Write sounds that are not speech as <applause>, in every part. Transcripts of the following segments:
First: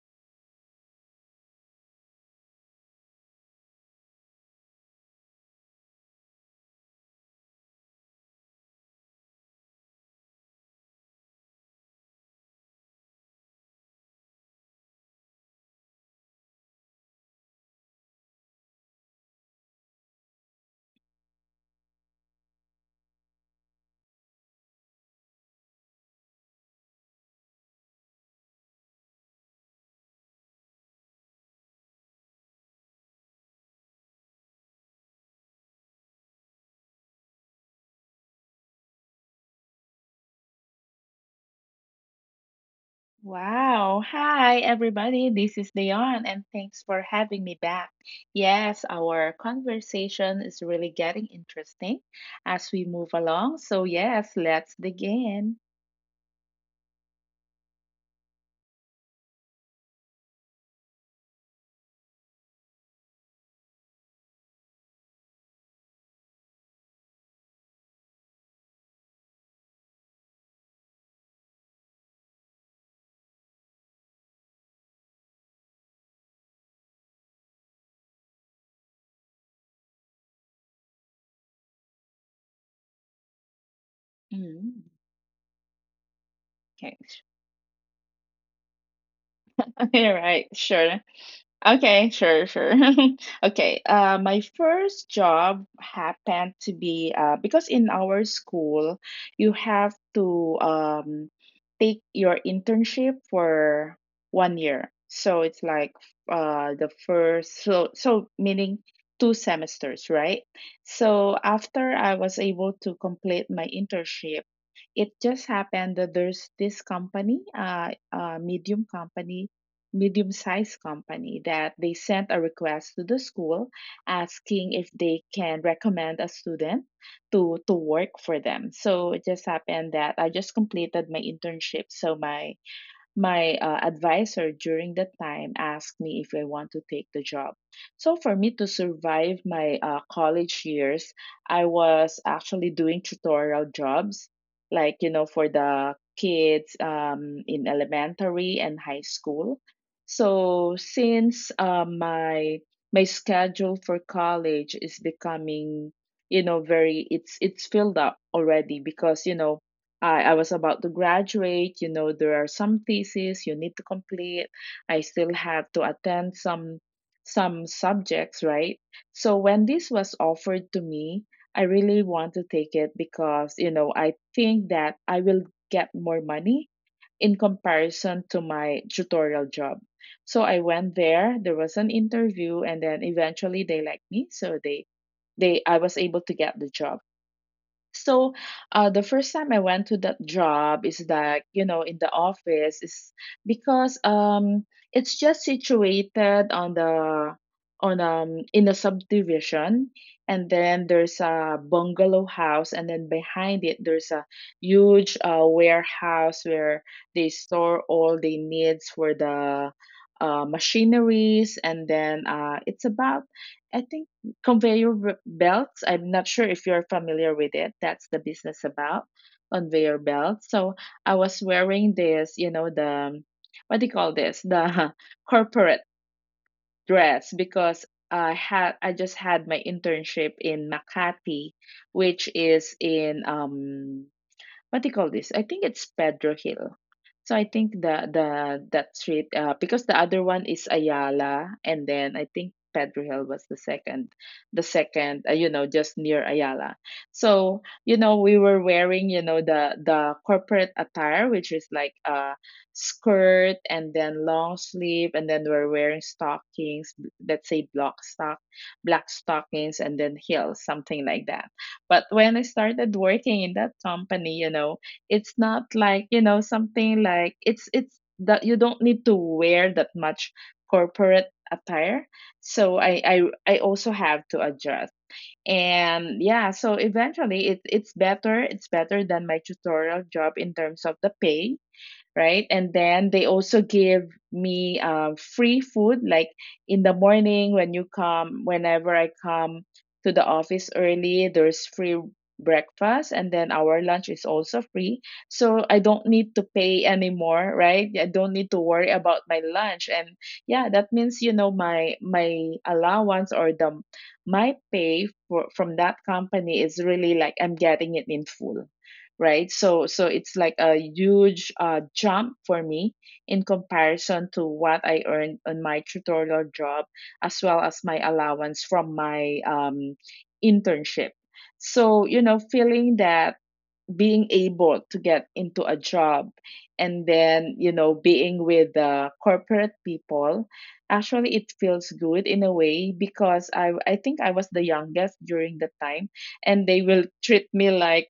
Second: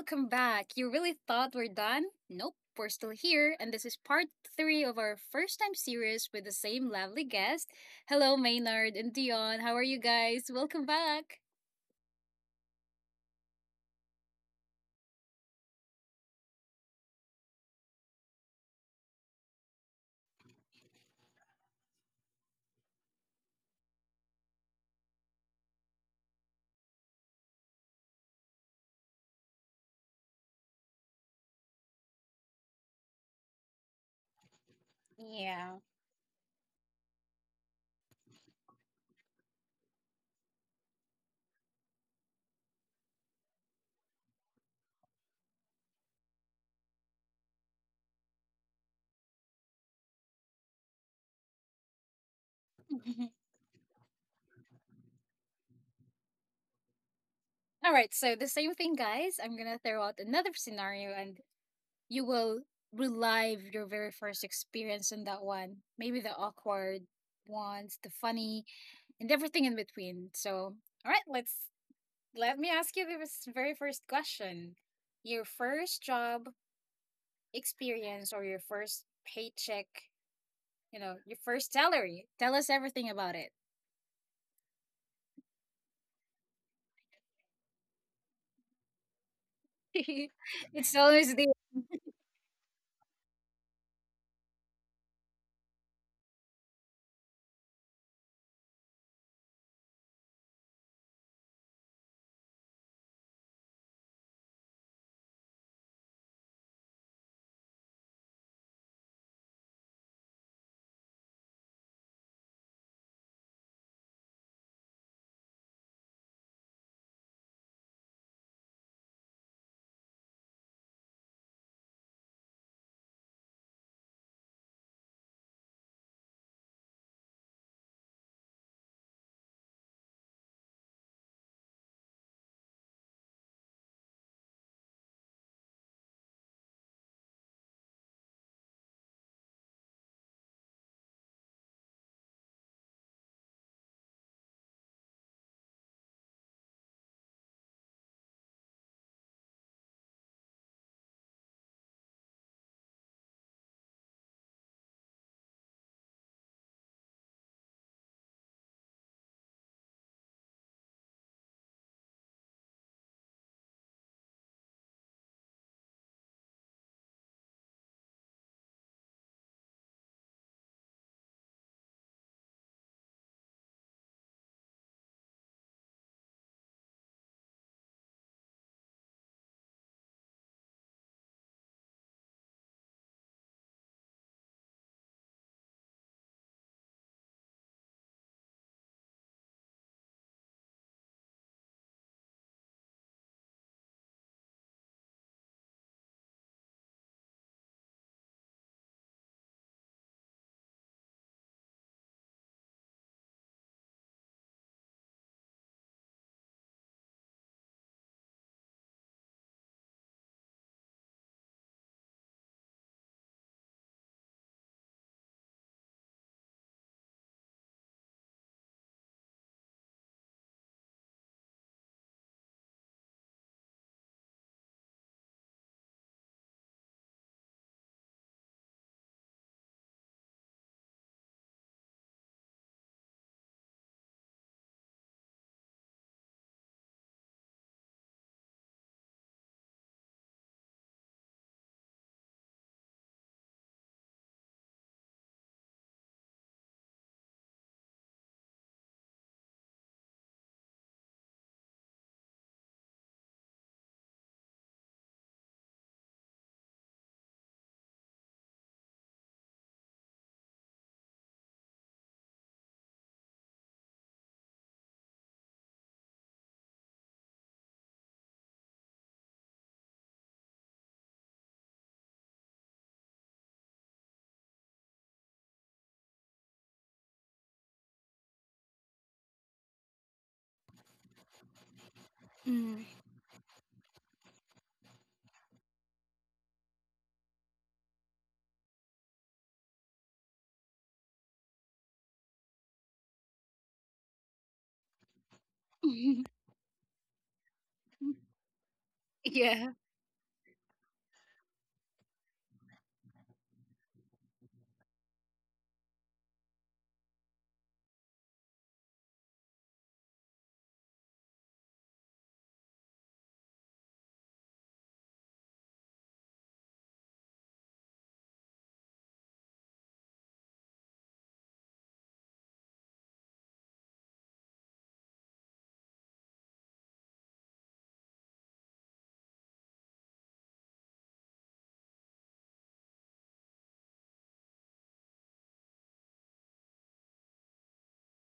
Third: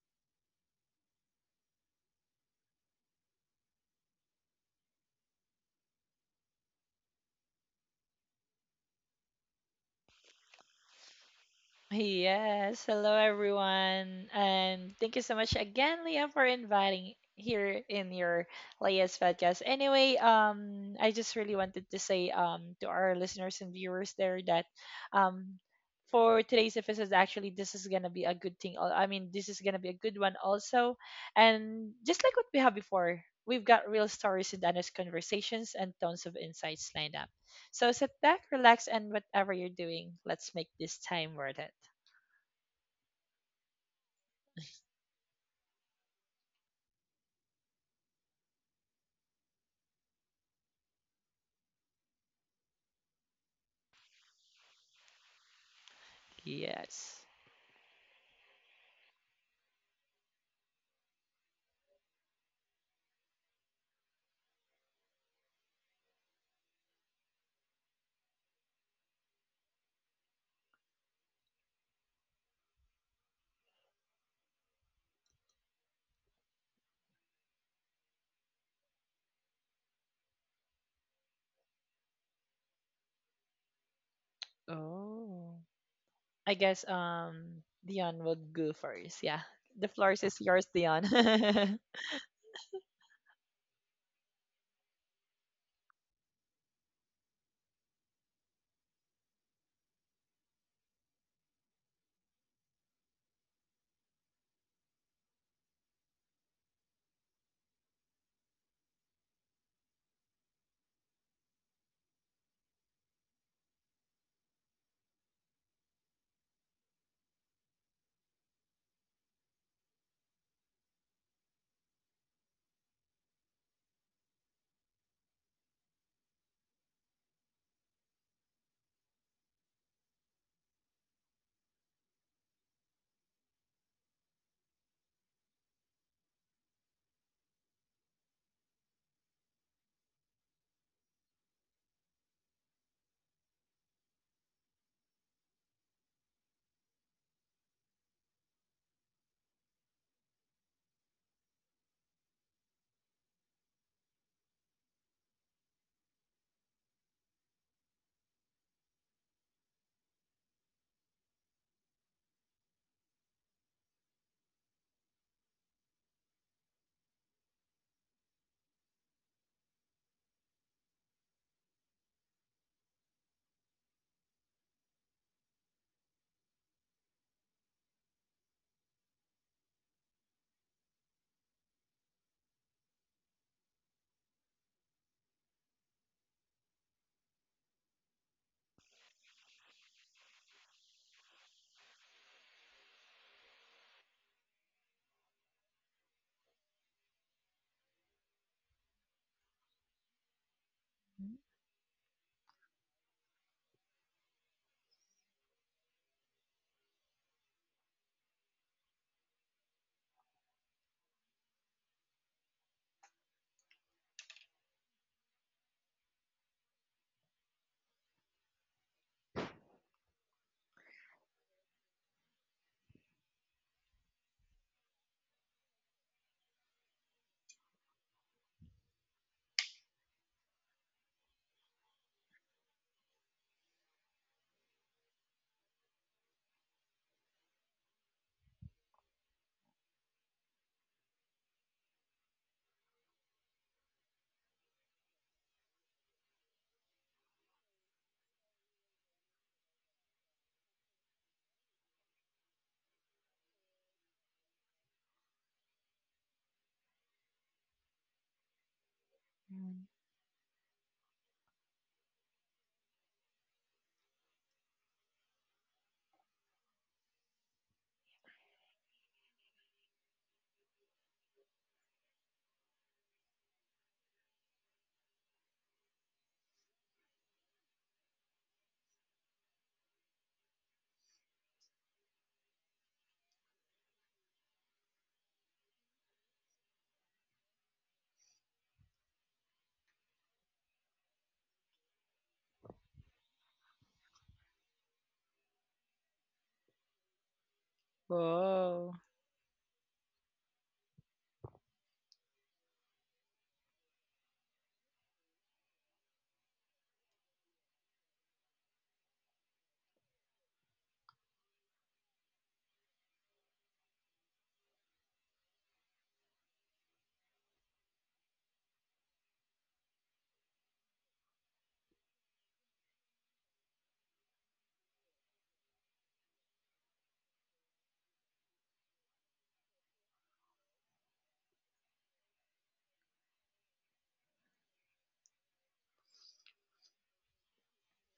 welcome back. You really thought we're done? Nope, we're still here, and this is part three of our first time series with the same lovely guest. Hello, Maynard and Dion. How are you guys? Welcome back. Yes, hello everyone, and thank you so much again, Leah, for inviting here in your Leah's podcast. Anyway, I just really wanted to say to our listeners and viewers there that um for today's episode, actually, this is gonna be a good thing. I mean, this is gonna be a good one also, and just like what we have before, we've got real stories and honest Yeah. conversations and tons of insights lined up. So sit back, relax, and whatever you're doing, let's make this time worth it. Wow. Hi, everybody. This is Leon, and thanks for having me back. Yes, our conversation is really getting interesting as we move <laughs> along. So, yes, let's begin. Yes. All right, so the same thing, guys. I'm gonna throw out another scenario, and you will relive your very first experience on that one. Maybe the awkward ones, the funny, and everything in between. So, all right, let me ask you the very first question. Your first job experience or your first paycheck, your first salary. Tell us everything about it. Mm, Oh, I guess okay. Dion will go first. Yeah. <laughs> The All floor is right. yours, <laughs> It's Sure. Dion. always the. <laughs> Okay, sure, sure. <laughs> Okay, my first job happened to be because in our school, you have to take your internship for 1 year. So it's like the first, so, so meaning two semesters, right? So after I was able to complete my internship, it just happened that there's this company, a medium-sized company that they sent a request to the school asking if they can recommend a student to work for them. So it just happened that I just completed my internship. So my advisor during that time asked me if I want to take the job. So, for me to survive my college years, I was actually doing tutorial jobs, like, you know, for the kids in elementary and high school. So, since my schedule for college is becoming very it's filled up already because I was about to graduate. You know, there are some theses you need to complete. I still have to attend some subjects, right? So when this was offered to me, I really want to take it because I think that I will get more money in comparison to my tutorial job. So I went there, there was an interview, and then eventually they liked me, so they I was able to get the job. So, the first time I went to that job is that, you know, in the office is because it's just situated on the on in the subdivision, and then there's a bungalow house, and then behind it there's a huge warehouse where they store all the needs for the machineries, and then it's about, I think, conveyor belts. I'm not sure if you're familiar with it. That's the business, about conveyor belts. So I was wearing this, you know, the, what do you call this, the <laughs> corporate dress, because I just had my internship in Makati, which is in what do you call this? I think it's Pedro Hill. So I think the that street, because the other one is Ayala, and then I think Pedro Hill was the second, just near Ayala. So, you know, we were wearing, you know, the corporate attire, which is like a skirt and then long sleeve, and then we're wearing stockings, let's say block stock black Mm. stockings, and then heels, something like that. But when I started working in that company, you know, it's not like, you know, something like it's that you don't need to wear that much corporate attire. So I also have to adjust. And yeah, so eventually it's better than my tutorial job in terms of the pay, right? And Mm. then they also give me free food, like in the morning when you come, whenever I come to the office early, there's free breakfast, and then our lunch is also free. So I don't need <laughs> to pay anymore, right? I don't need to worry Whoa. about my Yeah, lunch, and yeah, that means, you know, my allowance, or the, my pay for from that company, is really like I'm getting it in full, right? So it's like a huge jump for me in comparison to what I earned on my tutorial job, as well as my allowance from my internship. So, you know, feeling that, being able to get into a job, and then, you know, being with the corporate people, actually it feels good in a way, because I think I was the youngest during the time, and they will treat me like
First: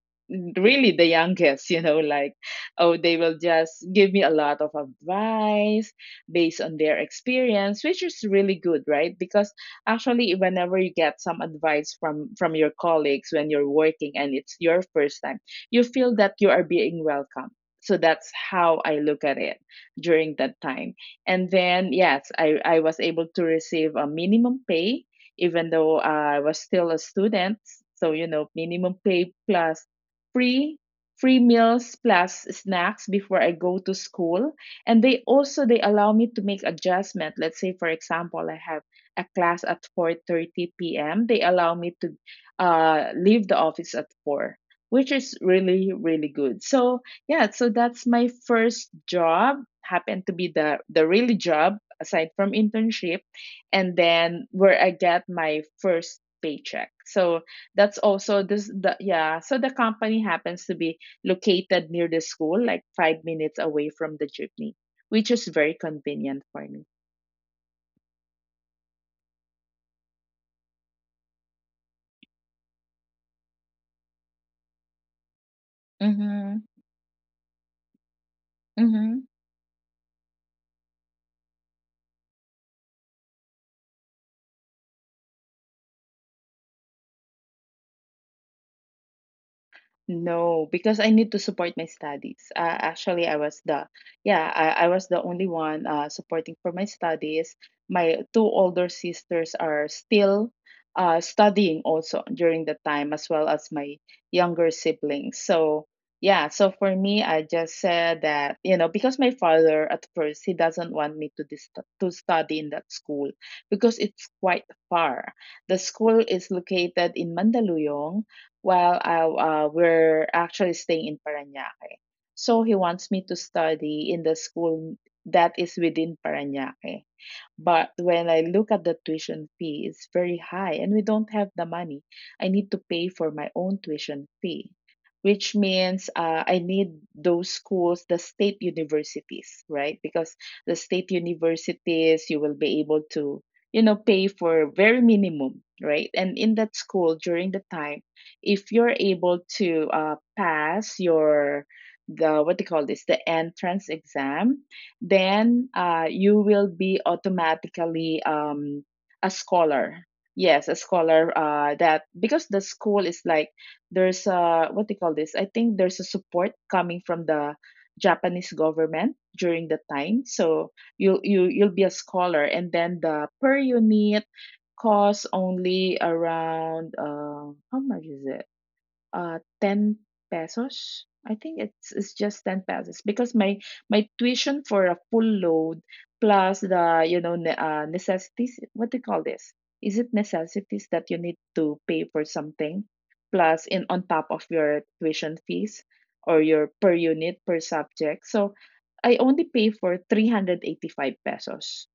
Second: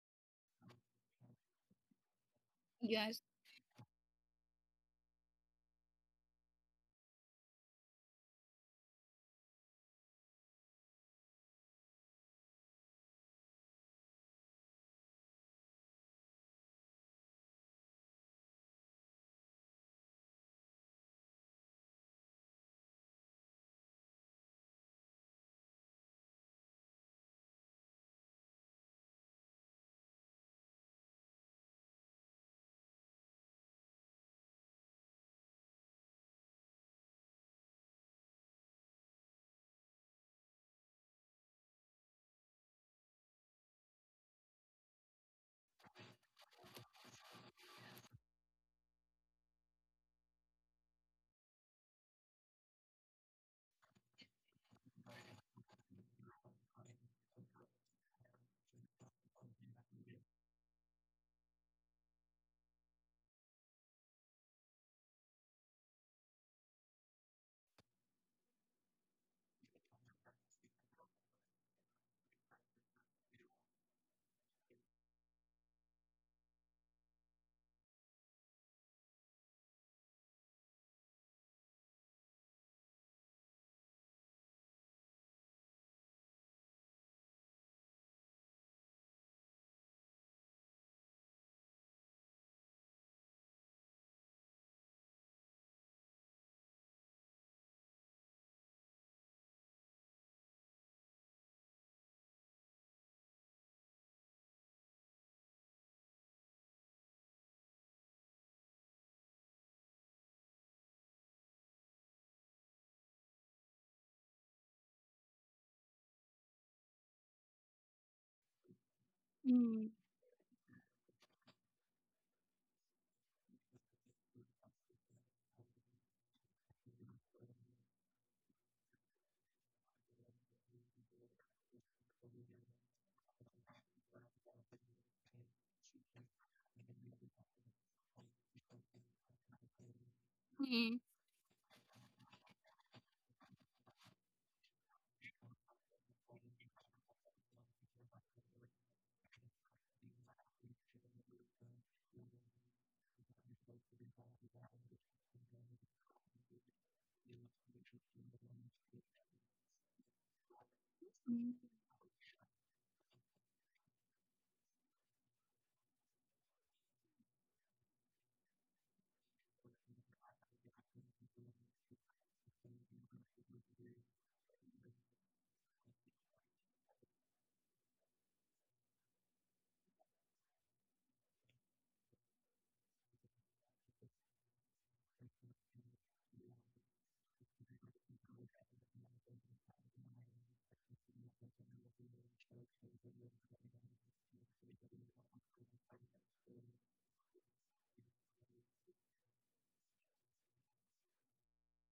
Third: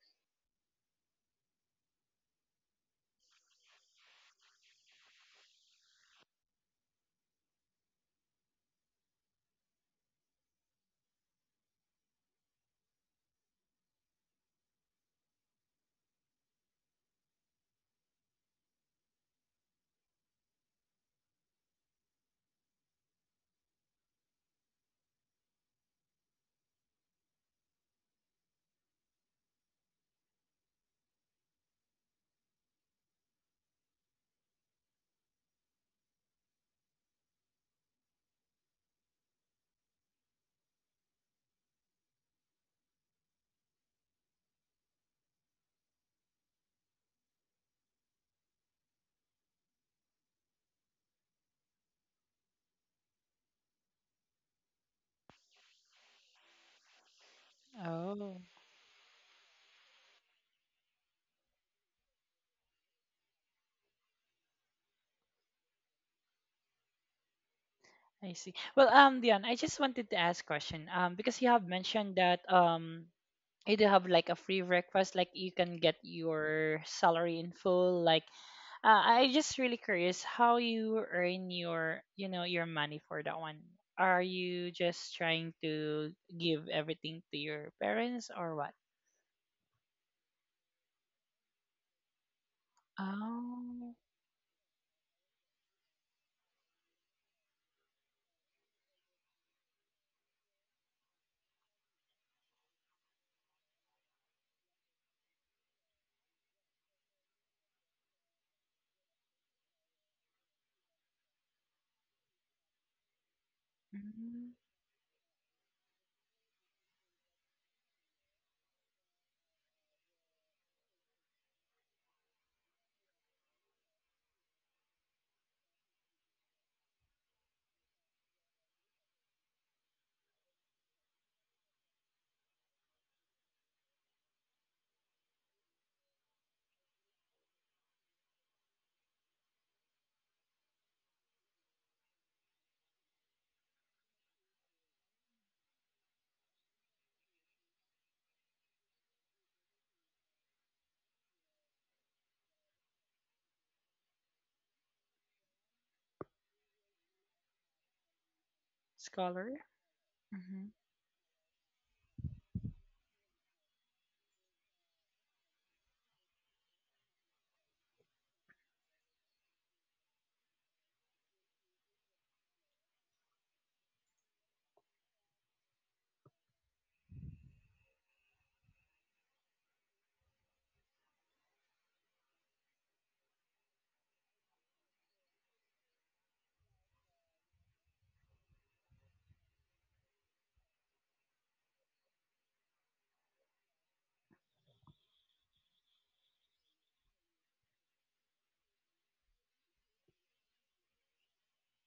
really the youngest, you know, like, oh, they yes. will just give me a lot of advice based on their experience, which is really good, right? Because actually, whenever you get some advice from your colleagues when you're working and it's your first time, you feel that you are being welcome. So that's how I look at it during that time. And then, yes, I was able to receive a minimum pay, even though I was still a student. So, you know, minimum pay plus free free meals plus snacks before I go to school. And they also they allow me to make adjustment. Let's say for example, I have a class at 4:30 p.m. They allow me to leave the office at 4, which is really really good. So yeah, so that's my first job, happened to be the really job aside from internship, and then where I get my first paycheck. So that's Oh, also this the yeah, so the company happens to be located near the school, like 5 minutes away from the jeepney, which is very convenient for me. I see. Well, Dion, I just wanted to ask question. Because you have mentioned that you do have like a free breakfast, like you can get Mm-hmm. your salary in full. Like, Mm-hmm. I just really curious how you earn your, you know, your money for that one. Are you just trying to give everything to your parents or what? No, because I need to support my studies. Actually, I was the Oh, yeah, I was the only one supporting for my studies. My two older sisters are still studying also during the time, as well as my younger siblings. So yeah, so for me, I just said that, you know, because my father at first, he doesn't want me to study in that school, because it's mhm. quite far. The school is located in Mandaluyong. Well, Mm. we're actually staying in Parañaque. So he wants me to study in the school that is within Parañaque. But when I look at the tuition fee, it's very high, and we don't have the money. I need to pay for my own tuition fee, which means I need those schools, the state universities, right? Because the Mm. state universities, you will be able to, you know, pay for very minimum, right? And in that school during the time, if you're able to pass what do you call this, the entrance exam, then you will be automatically a Scholar. scholar. Yes, a Hmm. scholar. That, because the school is like, there's a, what they call this? I think there's a support coming from the Japanese government during the time. So you'll be a scholar, and then the per unit costs only around, how much is it? 10 pesos. I think it's just 10 pesos, because my tuition for a full load plus the, you know, necessities, what do you call this, is it necessities that you need to pay for something plus in on top of your tuition fees, or your per unit per subject, so I only pay for 385 pesos.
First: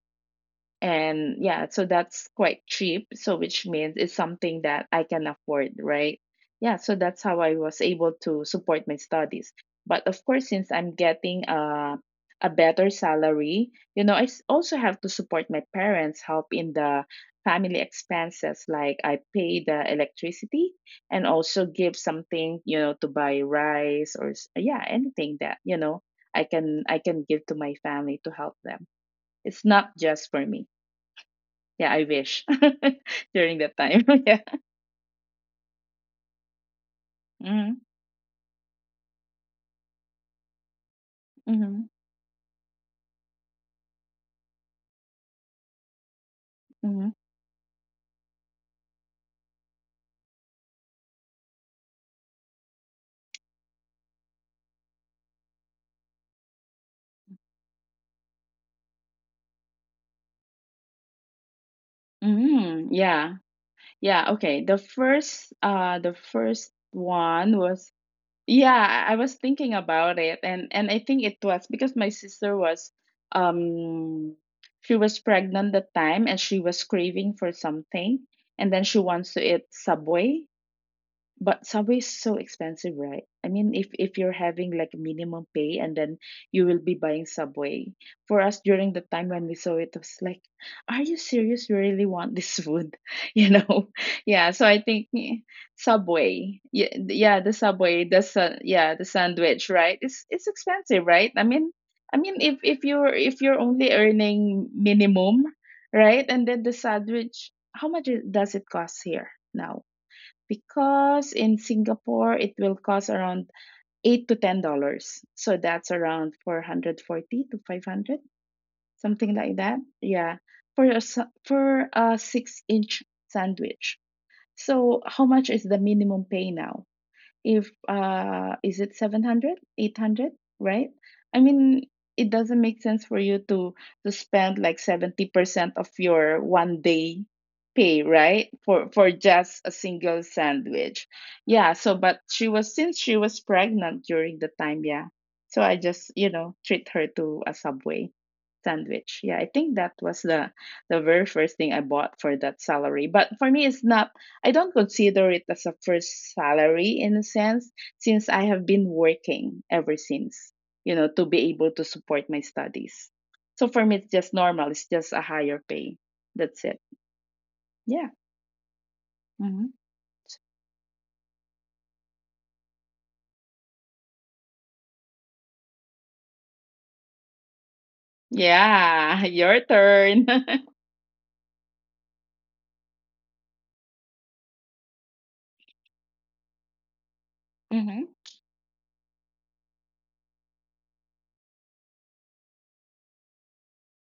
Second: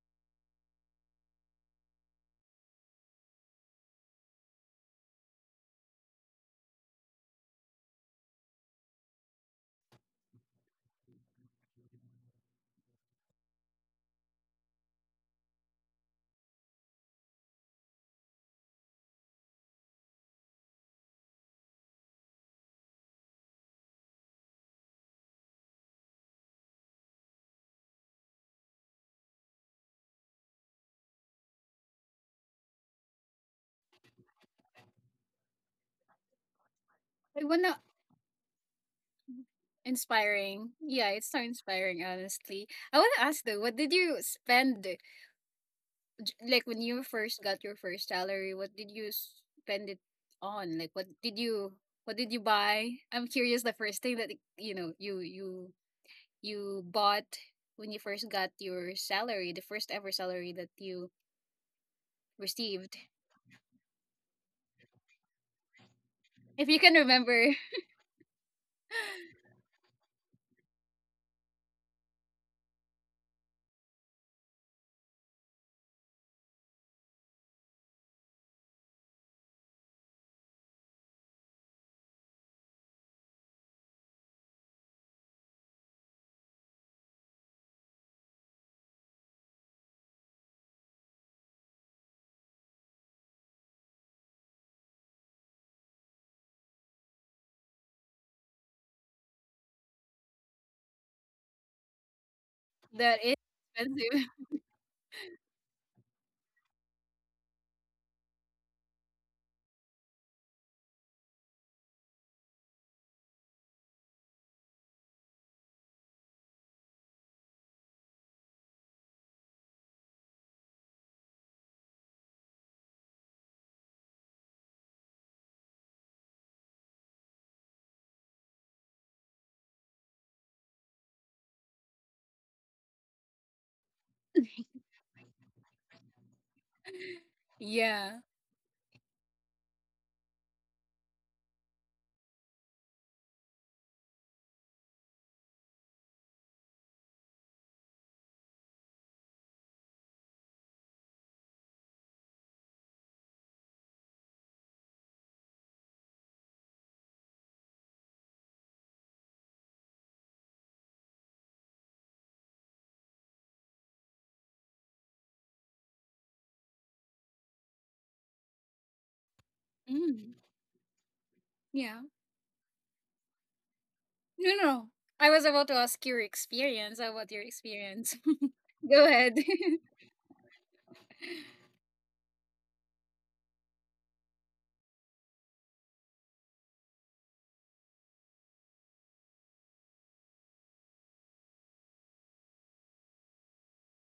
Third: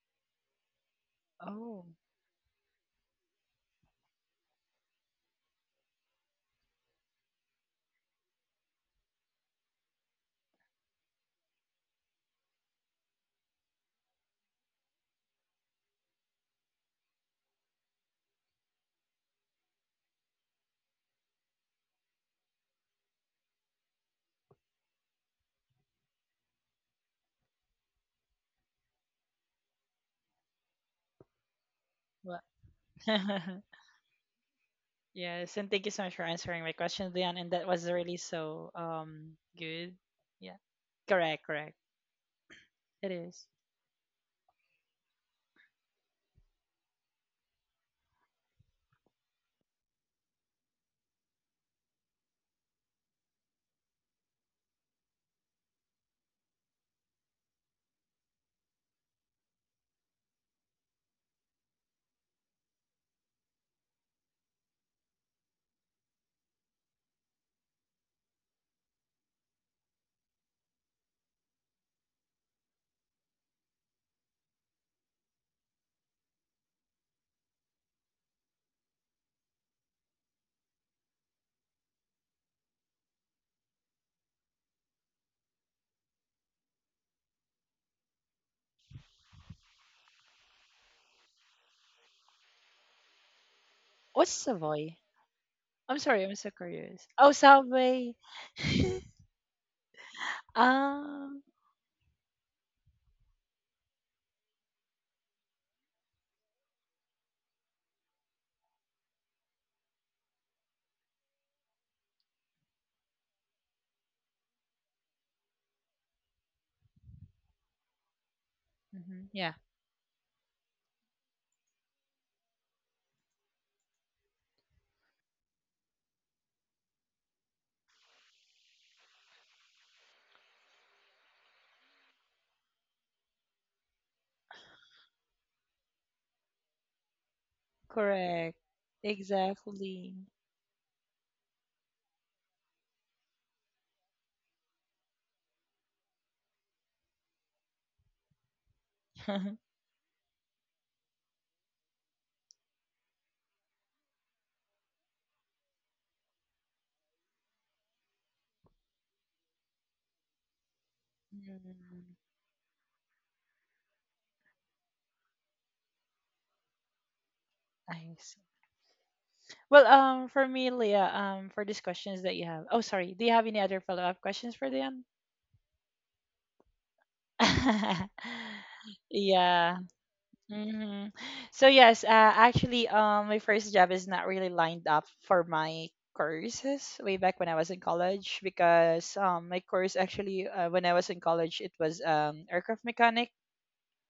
And yeah, Oh, so that's quite cheap, so which means it's something that I can afford, right? Yeah, so that's how I was able to support my studies. But of course, since I'm getting a better salary, you know, I also have to support my parents, help in the family expenses, like I pay the electricity, and also give something, you know, to buy rice, or yeah, anything that, you know, I can give to my family to help them. It's not just for me. Yeah, I what? wish. <laughs> <laughs> During that time. <laughs> Yeah. Yes, and thank you so much for answering my question, Leon. I And that wanna Mm-hmm. was really so good. Yeah, Inspiring. Yeah, it's so correct, correct. Mm-hmm. inspiring, honestly. I It want to ask is. though, what did you spend, like when you Mm-hmm. first got your first salary, what did you spend it on? Like what did you buy? I'm curious the first thing that, you know, you you you bought when you first got your salary, the first ever salary that you Mm, received. yeah. Yeah, okay. The first uh the If first you can one remember. <laughs> was yeah, I was thinking about it, and I think it was because my sister was, um she was pregnant that time, and she was craving for something, and then she wants to eat Subway. But Subway is so expensive, right? I mean, if you're having like minimum pay, and then you will be buying Subway. For us during the time when we saw it, it was like, are you serious? You really want this food? <laughs> You know? <laughs> What's Yeah. So I Savoy? think, I'm sorry, I'm so Subway. Yeah, curious. Oh, yeah, the Subway, Subway. Yeah, <laughs> the sandwich, right? It's expensive, right? I um, mean, if if you're That it's if you're only expensive. earning minimum, right? And then the sandwich, how much does it cost here now? Because in Singapore it will cost around $8 to $10. So that's around 440 to 500, mhm, something yeah, like that. Yeah, for a 6-inch sandwich. So how much is the minimum pay now? If is it 700, 800, right? I mean, it doesn't make sense for you to spend like 70% of your one day <laughs> pay, Yeah. correct, right, for just a exactly. single sandwich. Yeah, so but she was since she was pregnant during the time, yeah, so I just treat her to a Subway sandwich. Yeah, I <laughs> think that was the very first thing I bought for that salary. But for me, it's not, I don't consider it as a first salary in a sense, since I have been working ever since, to be able to Mm. support my studies. So for me, it's just normal. It's just a higher pay. That's it. Yeah. I see. Hmm. Well, Mm, for me, Leah, for these yeah. questions that you have. Oh, sorry. Do you have any other follow-up questions No, no. for No. Leon? I was about to ask your experience. How about your experience? <laughs> <laughs> Go Yeah. <laughs> ahead. <laughs> Your Yeah. turn. Hmm. So yes, actually, my first job is not really lined up for my courses way back when I was <laughs> in Hmm. college because my course actually when I was in college it was aircraft mechanic,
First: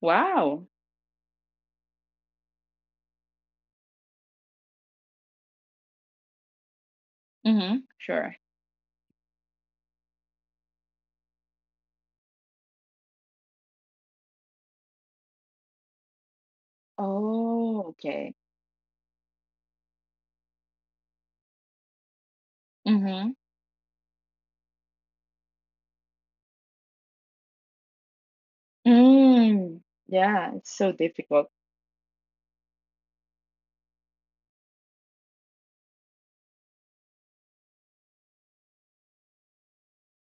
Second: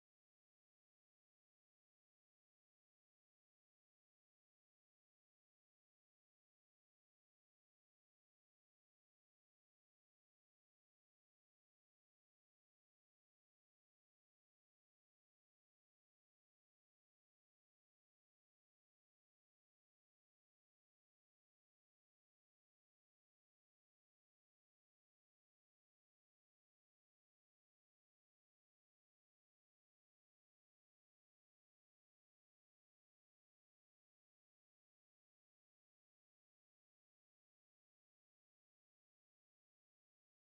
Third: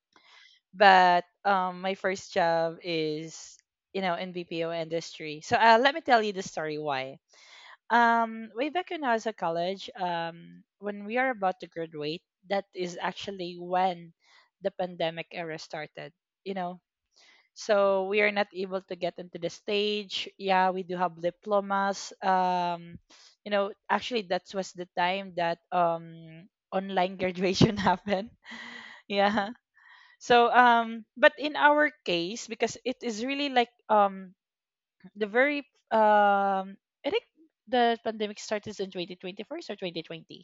Wow. but my first job is you know in BPO industry. So let me tell you the story why. Hmm. Sure. Way back when I was at college, when we are about to graduate, that is actually when the pandemic era started. You know, Oh, so we are okay. not able to get into the stage, yeah, we do have diplomas. Mm-hmm. You know, actually that was the time that online graduation <laughs> happened, yeah. Mm. So Yeah, it's so but in difficult. our case because it is really like the very, um I think the pandemic started in 2024 or 2020.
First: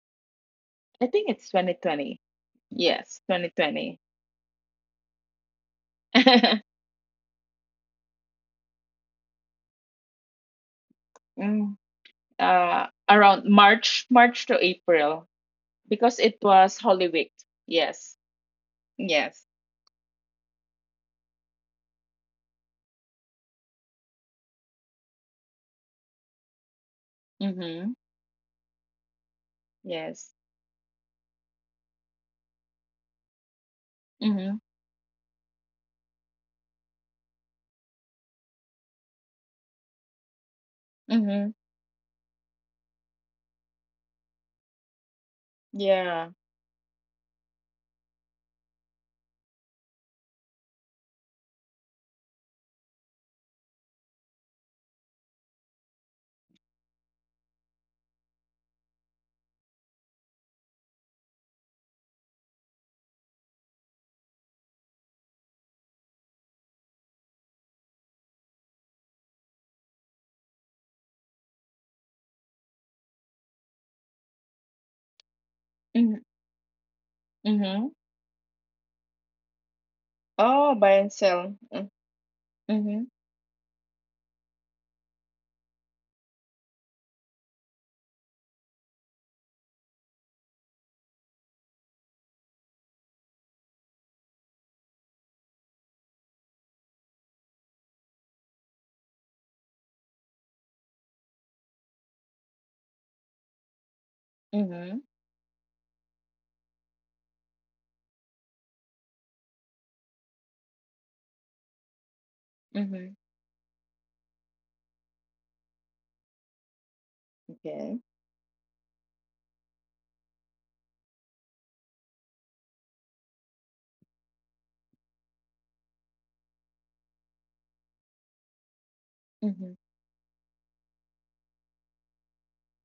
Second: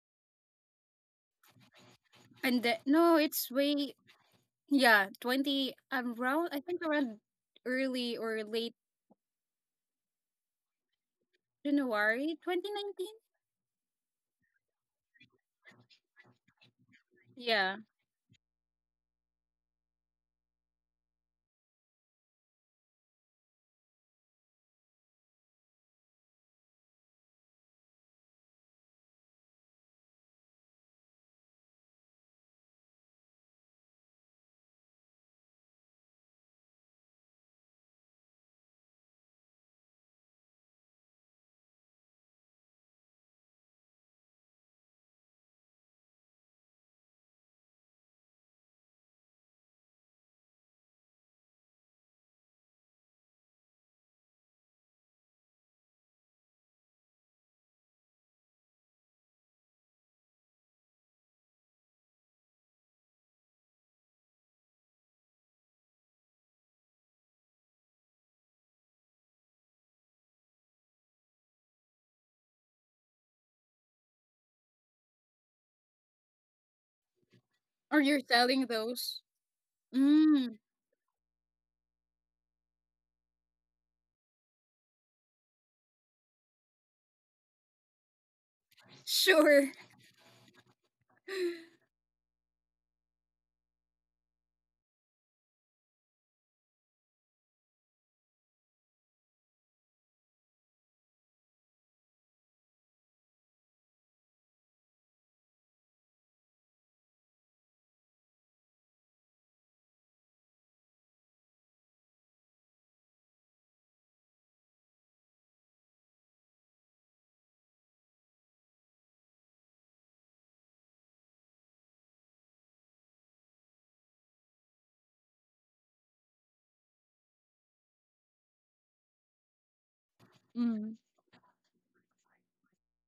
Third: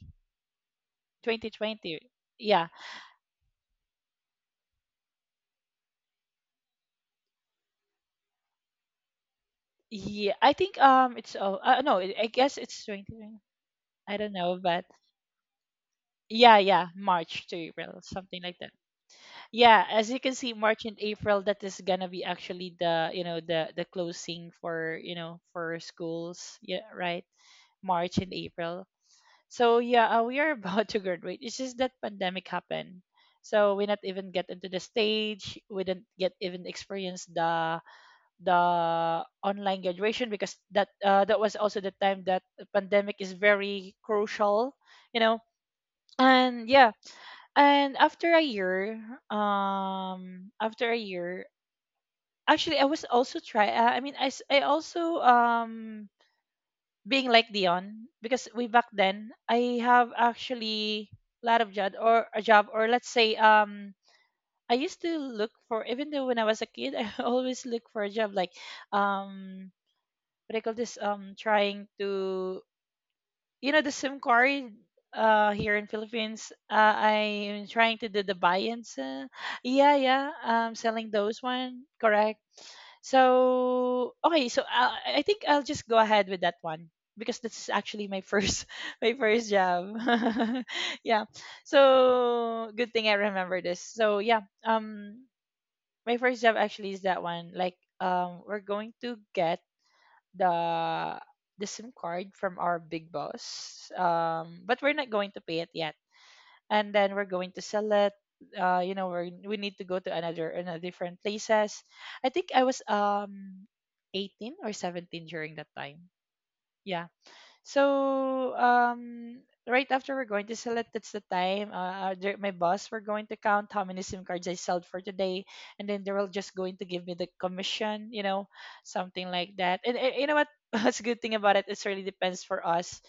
I think it's 2020, 2020. And yeah. the, no, Yes, it's way, 2020. yeah, twenty, around, I think, around early or late Yeah, I think it's oh no, I January guess twenty it's <laughs> nineteen. 2020, I don't know Around but March, March to yeah, April, yeah, March to because Yeah. it April, was something Holy like that. Week. Yes, Yeah, as you can see, yes. March and April, that is gonna be actually the you know the closing for you know for schools. Yeah, right. March and April. Mm-hmm. So yeah, we are <laughs> about to graduate. Yes. It's just that pandemic happened, so we not even get into the stage. Mm-hmm. We didn't get even experience the online graduation because that that was also the time Mm-hmm. that the pandemic is very crucial. You know, and yeah, Yeah. and after a year, actually, I was also try. I mean, I also being like Dion because we back then I have actually a lot of job or a job or let's say I used to look for even though when I was a kid <laughs> I always look for a job like, um what do you call this, trying to, you know, the SIM card here in Mm-hmm. Philippines. I'm trying Mm-hmm. Or to you're do the selling buy-ins, those. Yeah, yeah, Mm. am Oh, buy selling and those sell. one, correct. Mm-hmm. So okay, so I think I'll just go ahead with that one because that's actually my first <laughs> my first Sure. <laughs> job. <laughs> Yeah, so good thing I remember this. So yeah, my first job actually is that one, like we're going to get the the SIM card from our big boss. But we're not Mm-hmm. going to pay it yet. And then we're going to sell it. You know, we need to go to another different places. I think I was Mm-hmm. Mm-hmm. 18 or 17 during that time. Yeah. Okay. So right after we're going to select, that's the time. My boss, we're going to count how many SIM cards I sold for today, and then they will just going to give me the commission, you know, something like that. Mm-hmm. And you know what? <laughs> Mm. What's a good thing about it? It really depends for us.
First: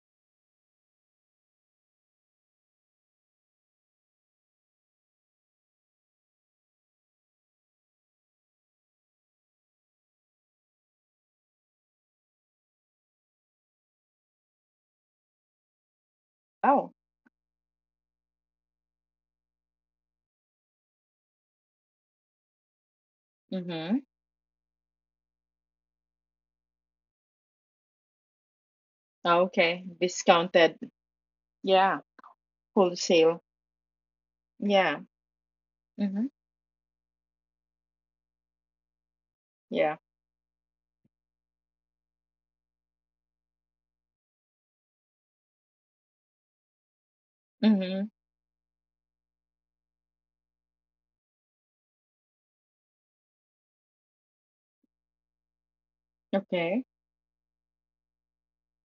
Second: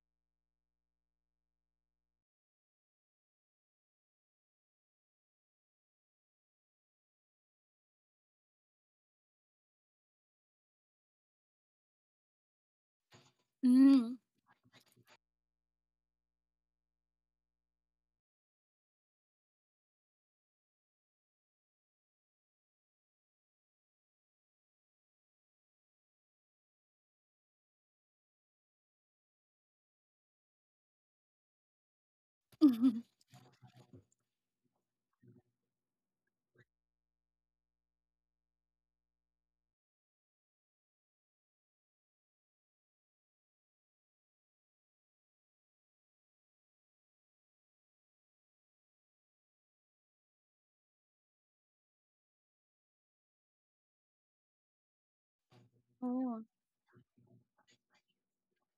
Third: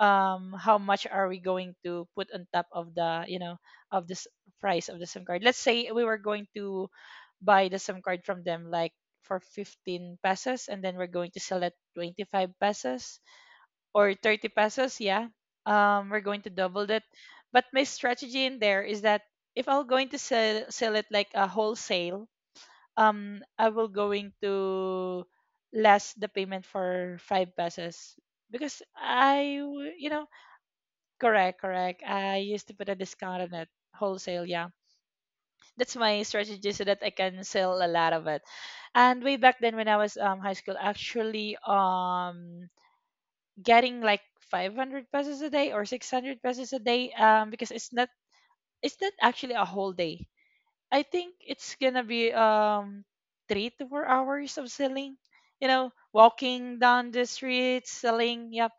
How much are we going to put on top of the, you know, of this price of the SIM card? Let's say we were going to buy the SIM card from them like for 15 pesos, and then we're going to sell at 25 pesos or Mm. 30 pesos, yeah, we're going to double Oh. that. But my strategy in there is that if I'm going to sell it like a wholesale, I will Mm-hmm. going to less the payment for five pesos because Oh, okay. You know, Discounted. correct, correct. Yeah. I used to put a <laughs> discount Wholesale. on it. Wholesale, yeah. Yeah. That's my Mm-hmm. strategy so that I can sell a lot of it. And way back then when I Yeah. was high school, actually getting like 500 pesos a day or 600 pesos a day, because it's Mm-hmm. not, it's not actually a whole day, I think it's gonna be 3 to 4 hours of selling, you know, Oh. walking Okay. down the streets selling. Yep,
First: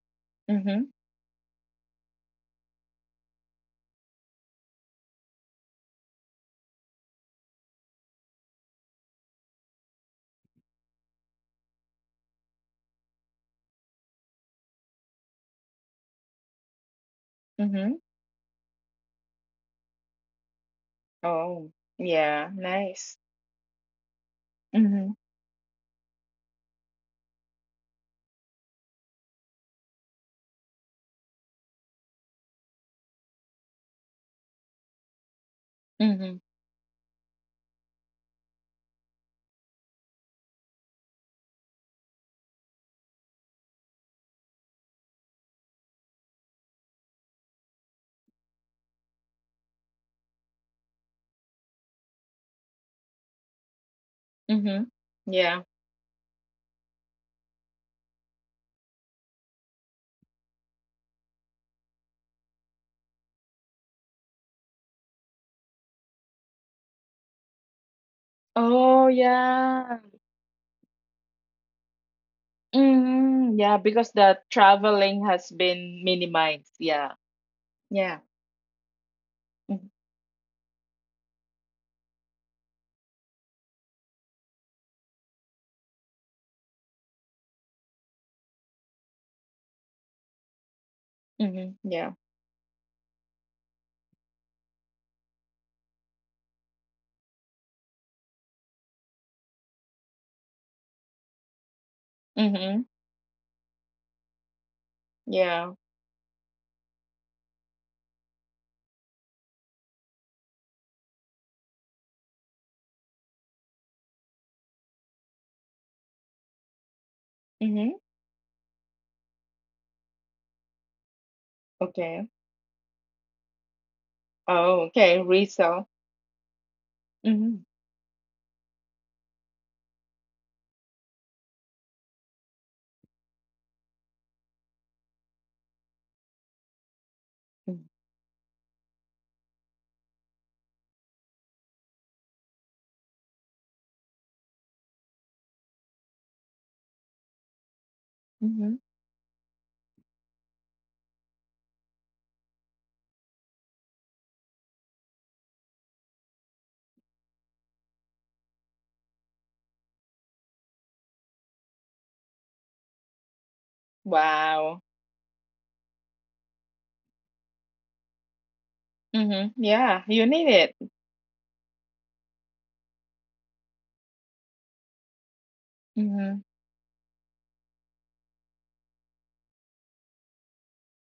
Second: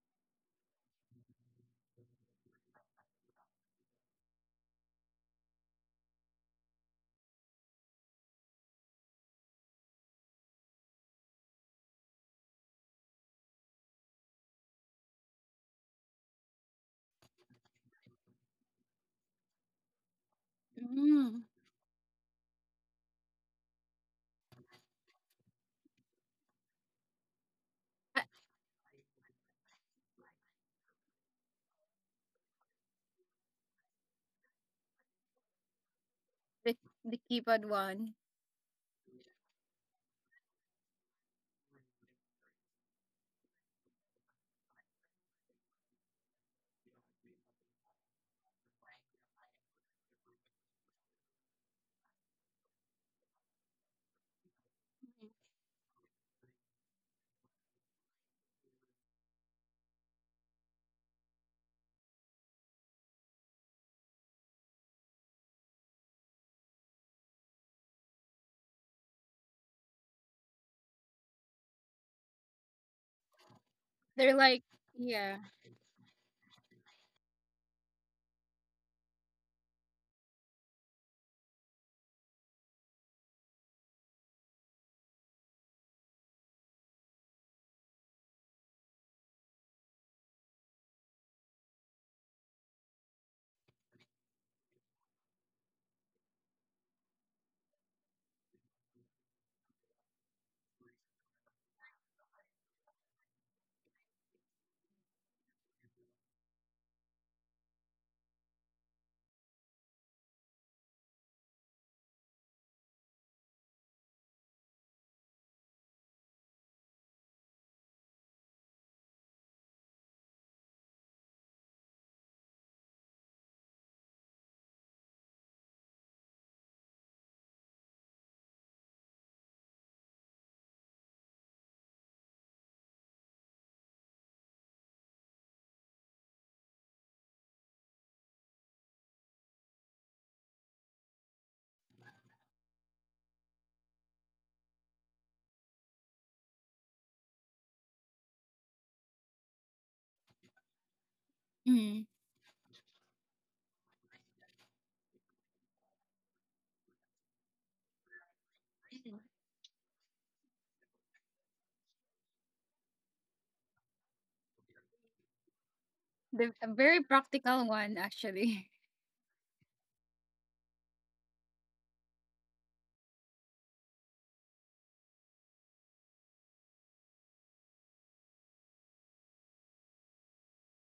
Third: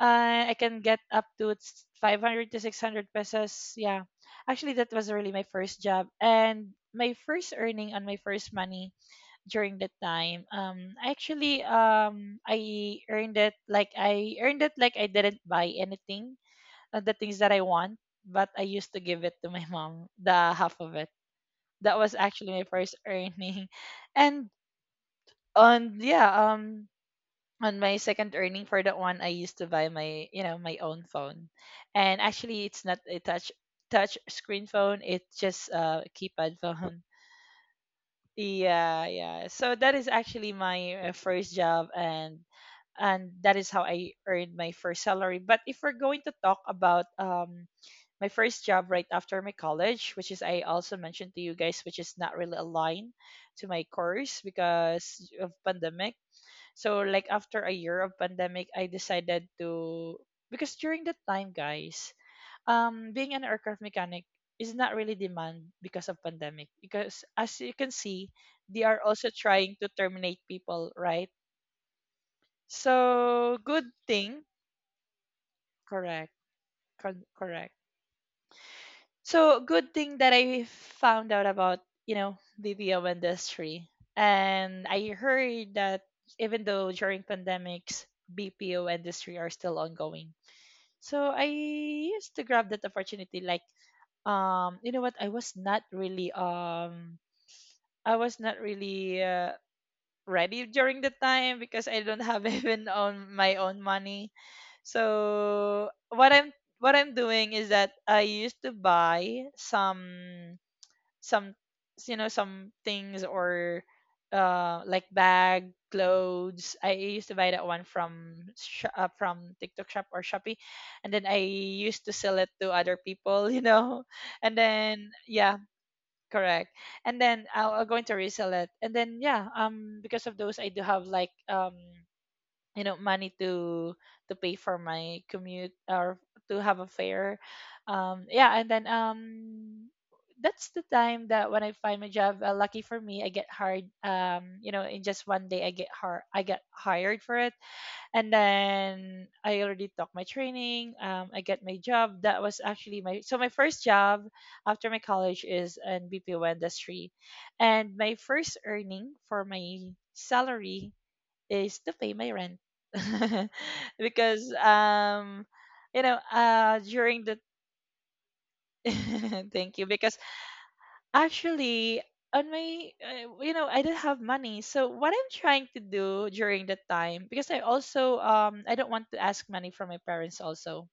I can Mm-hmm. get up to 500 to 600 pesos, yeah. Actually that was really my first job and my first earning on my first money during that time. Actually, I earned it like I earned it like I didn't buy anything, the things that I Mm-hmm. want, but I used to give it to my mom the half of it. Mm. Oh. That was Yeah. actually my first Nice. earning. <laughs> And Mm-hmm. on, yeah, on my Ah, second earning for that one, I used to buy my, you know, my own phone. And actually it's not a touch screen phone, it's just a Mm-hmm. keypad the phone. the keypad one. Yeah, yeah. So that is actually my first job, and that is how I earned my first salary. But if we're going to talk about my first job right after my college, which is I also mentioned to you guys, which is not really aligned to my course Mm-hmm. because of Yeah. pandemic. So like after a year of pandemic, I decided to, because during that time, guys, being an aircraft mechanic is not really demand because of pandemic, because as you can see they are Oh, also trying to yeah. terminate people, right? Mm, So yeah, good because the They're thing, like, traveling yeah. has been correct, minimized. Yeah. Correct. Yeah. So good thing that I found out about, you know, the BPO industry, and I heard that even though during pandemics, BPO industry are still ongoing. So I Mm-hmm. Yeah. used to grab that opportunity like, you know what, I was not really ready during the time because I don't have <laughs> Mm-hmm. even on my own money. Yeah. So what I'm doing is that I used to buy some, some you know, some things, or like bag, clothes. I used to buy that one Mm-hmm. from from TikTok Shop or Shopee, and then I used to Okay. sell it to other people. <laughs> You know, and Oh, then okay. yeah, Resale. correct. And then Mm-hmm. I'll going to resell it, and then yeah, because of those I do have like, you know, money to pay for my commute or to have a fare, yeah. And then, that's the time that when I find my job. Uh, lucky for me, I get hired, you know, in just one day I get hired, I get hired for it, and Mm-hmm. then I already took my training. I get my Mm-hmm. job. That was actually my so my first job after my college is in BPO industry, and my first earning for my salary is to pay my rent. <laughs> Because Wow. You know, the a very during the practical one actually. <laughs> Mm-hmm. <laughs> thank Yeah, you, you because need it. actually, on my, you know, I didn't have money. So what I'm trying to Mm-hmm. do during that time, because I also I don't want to ask money from my parents also.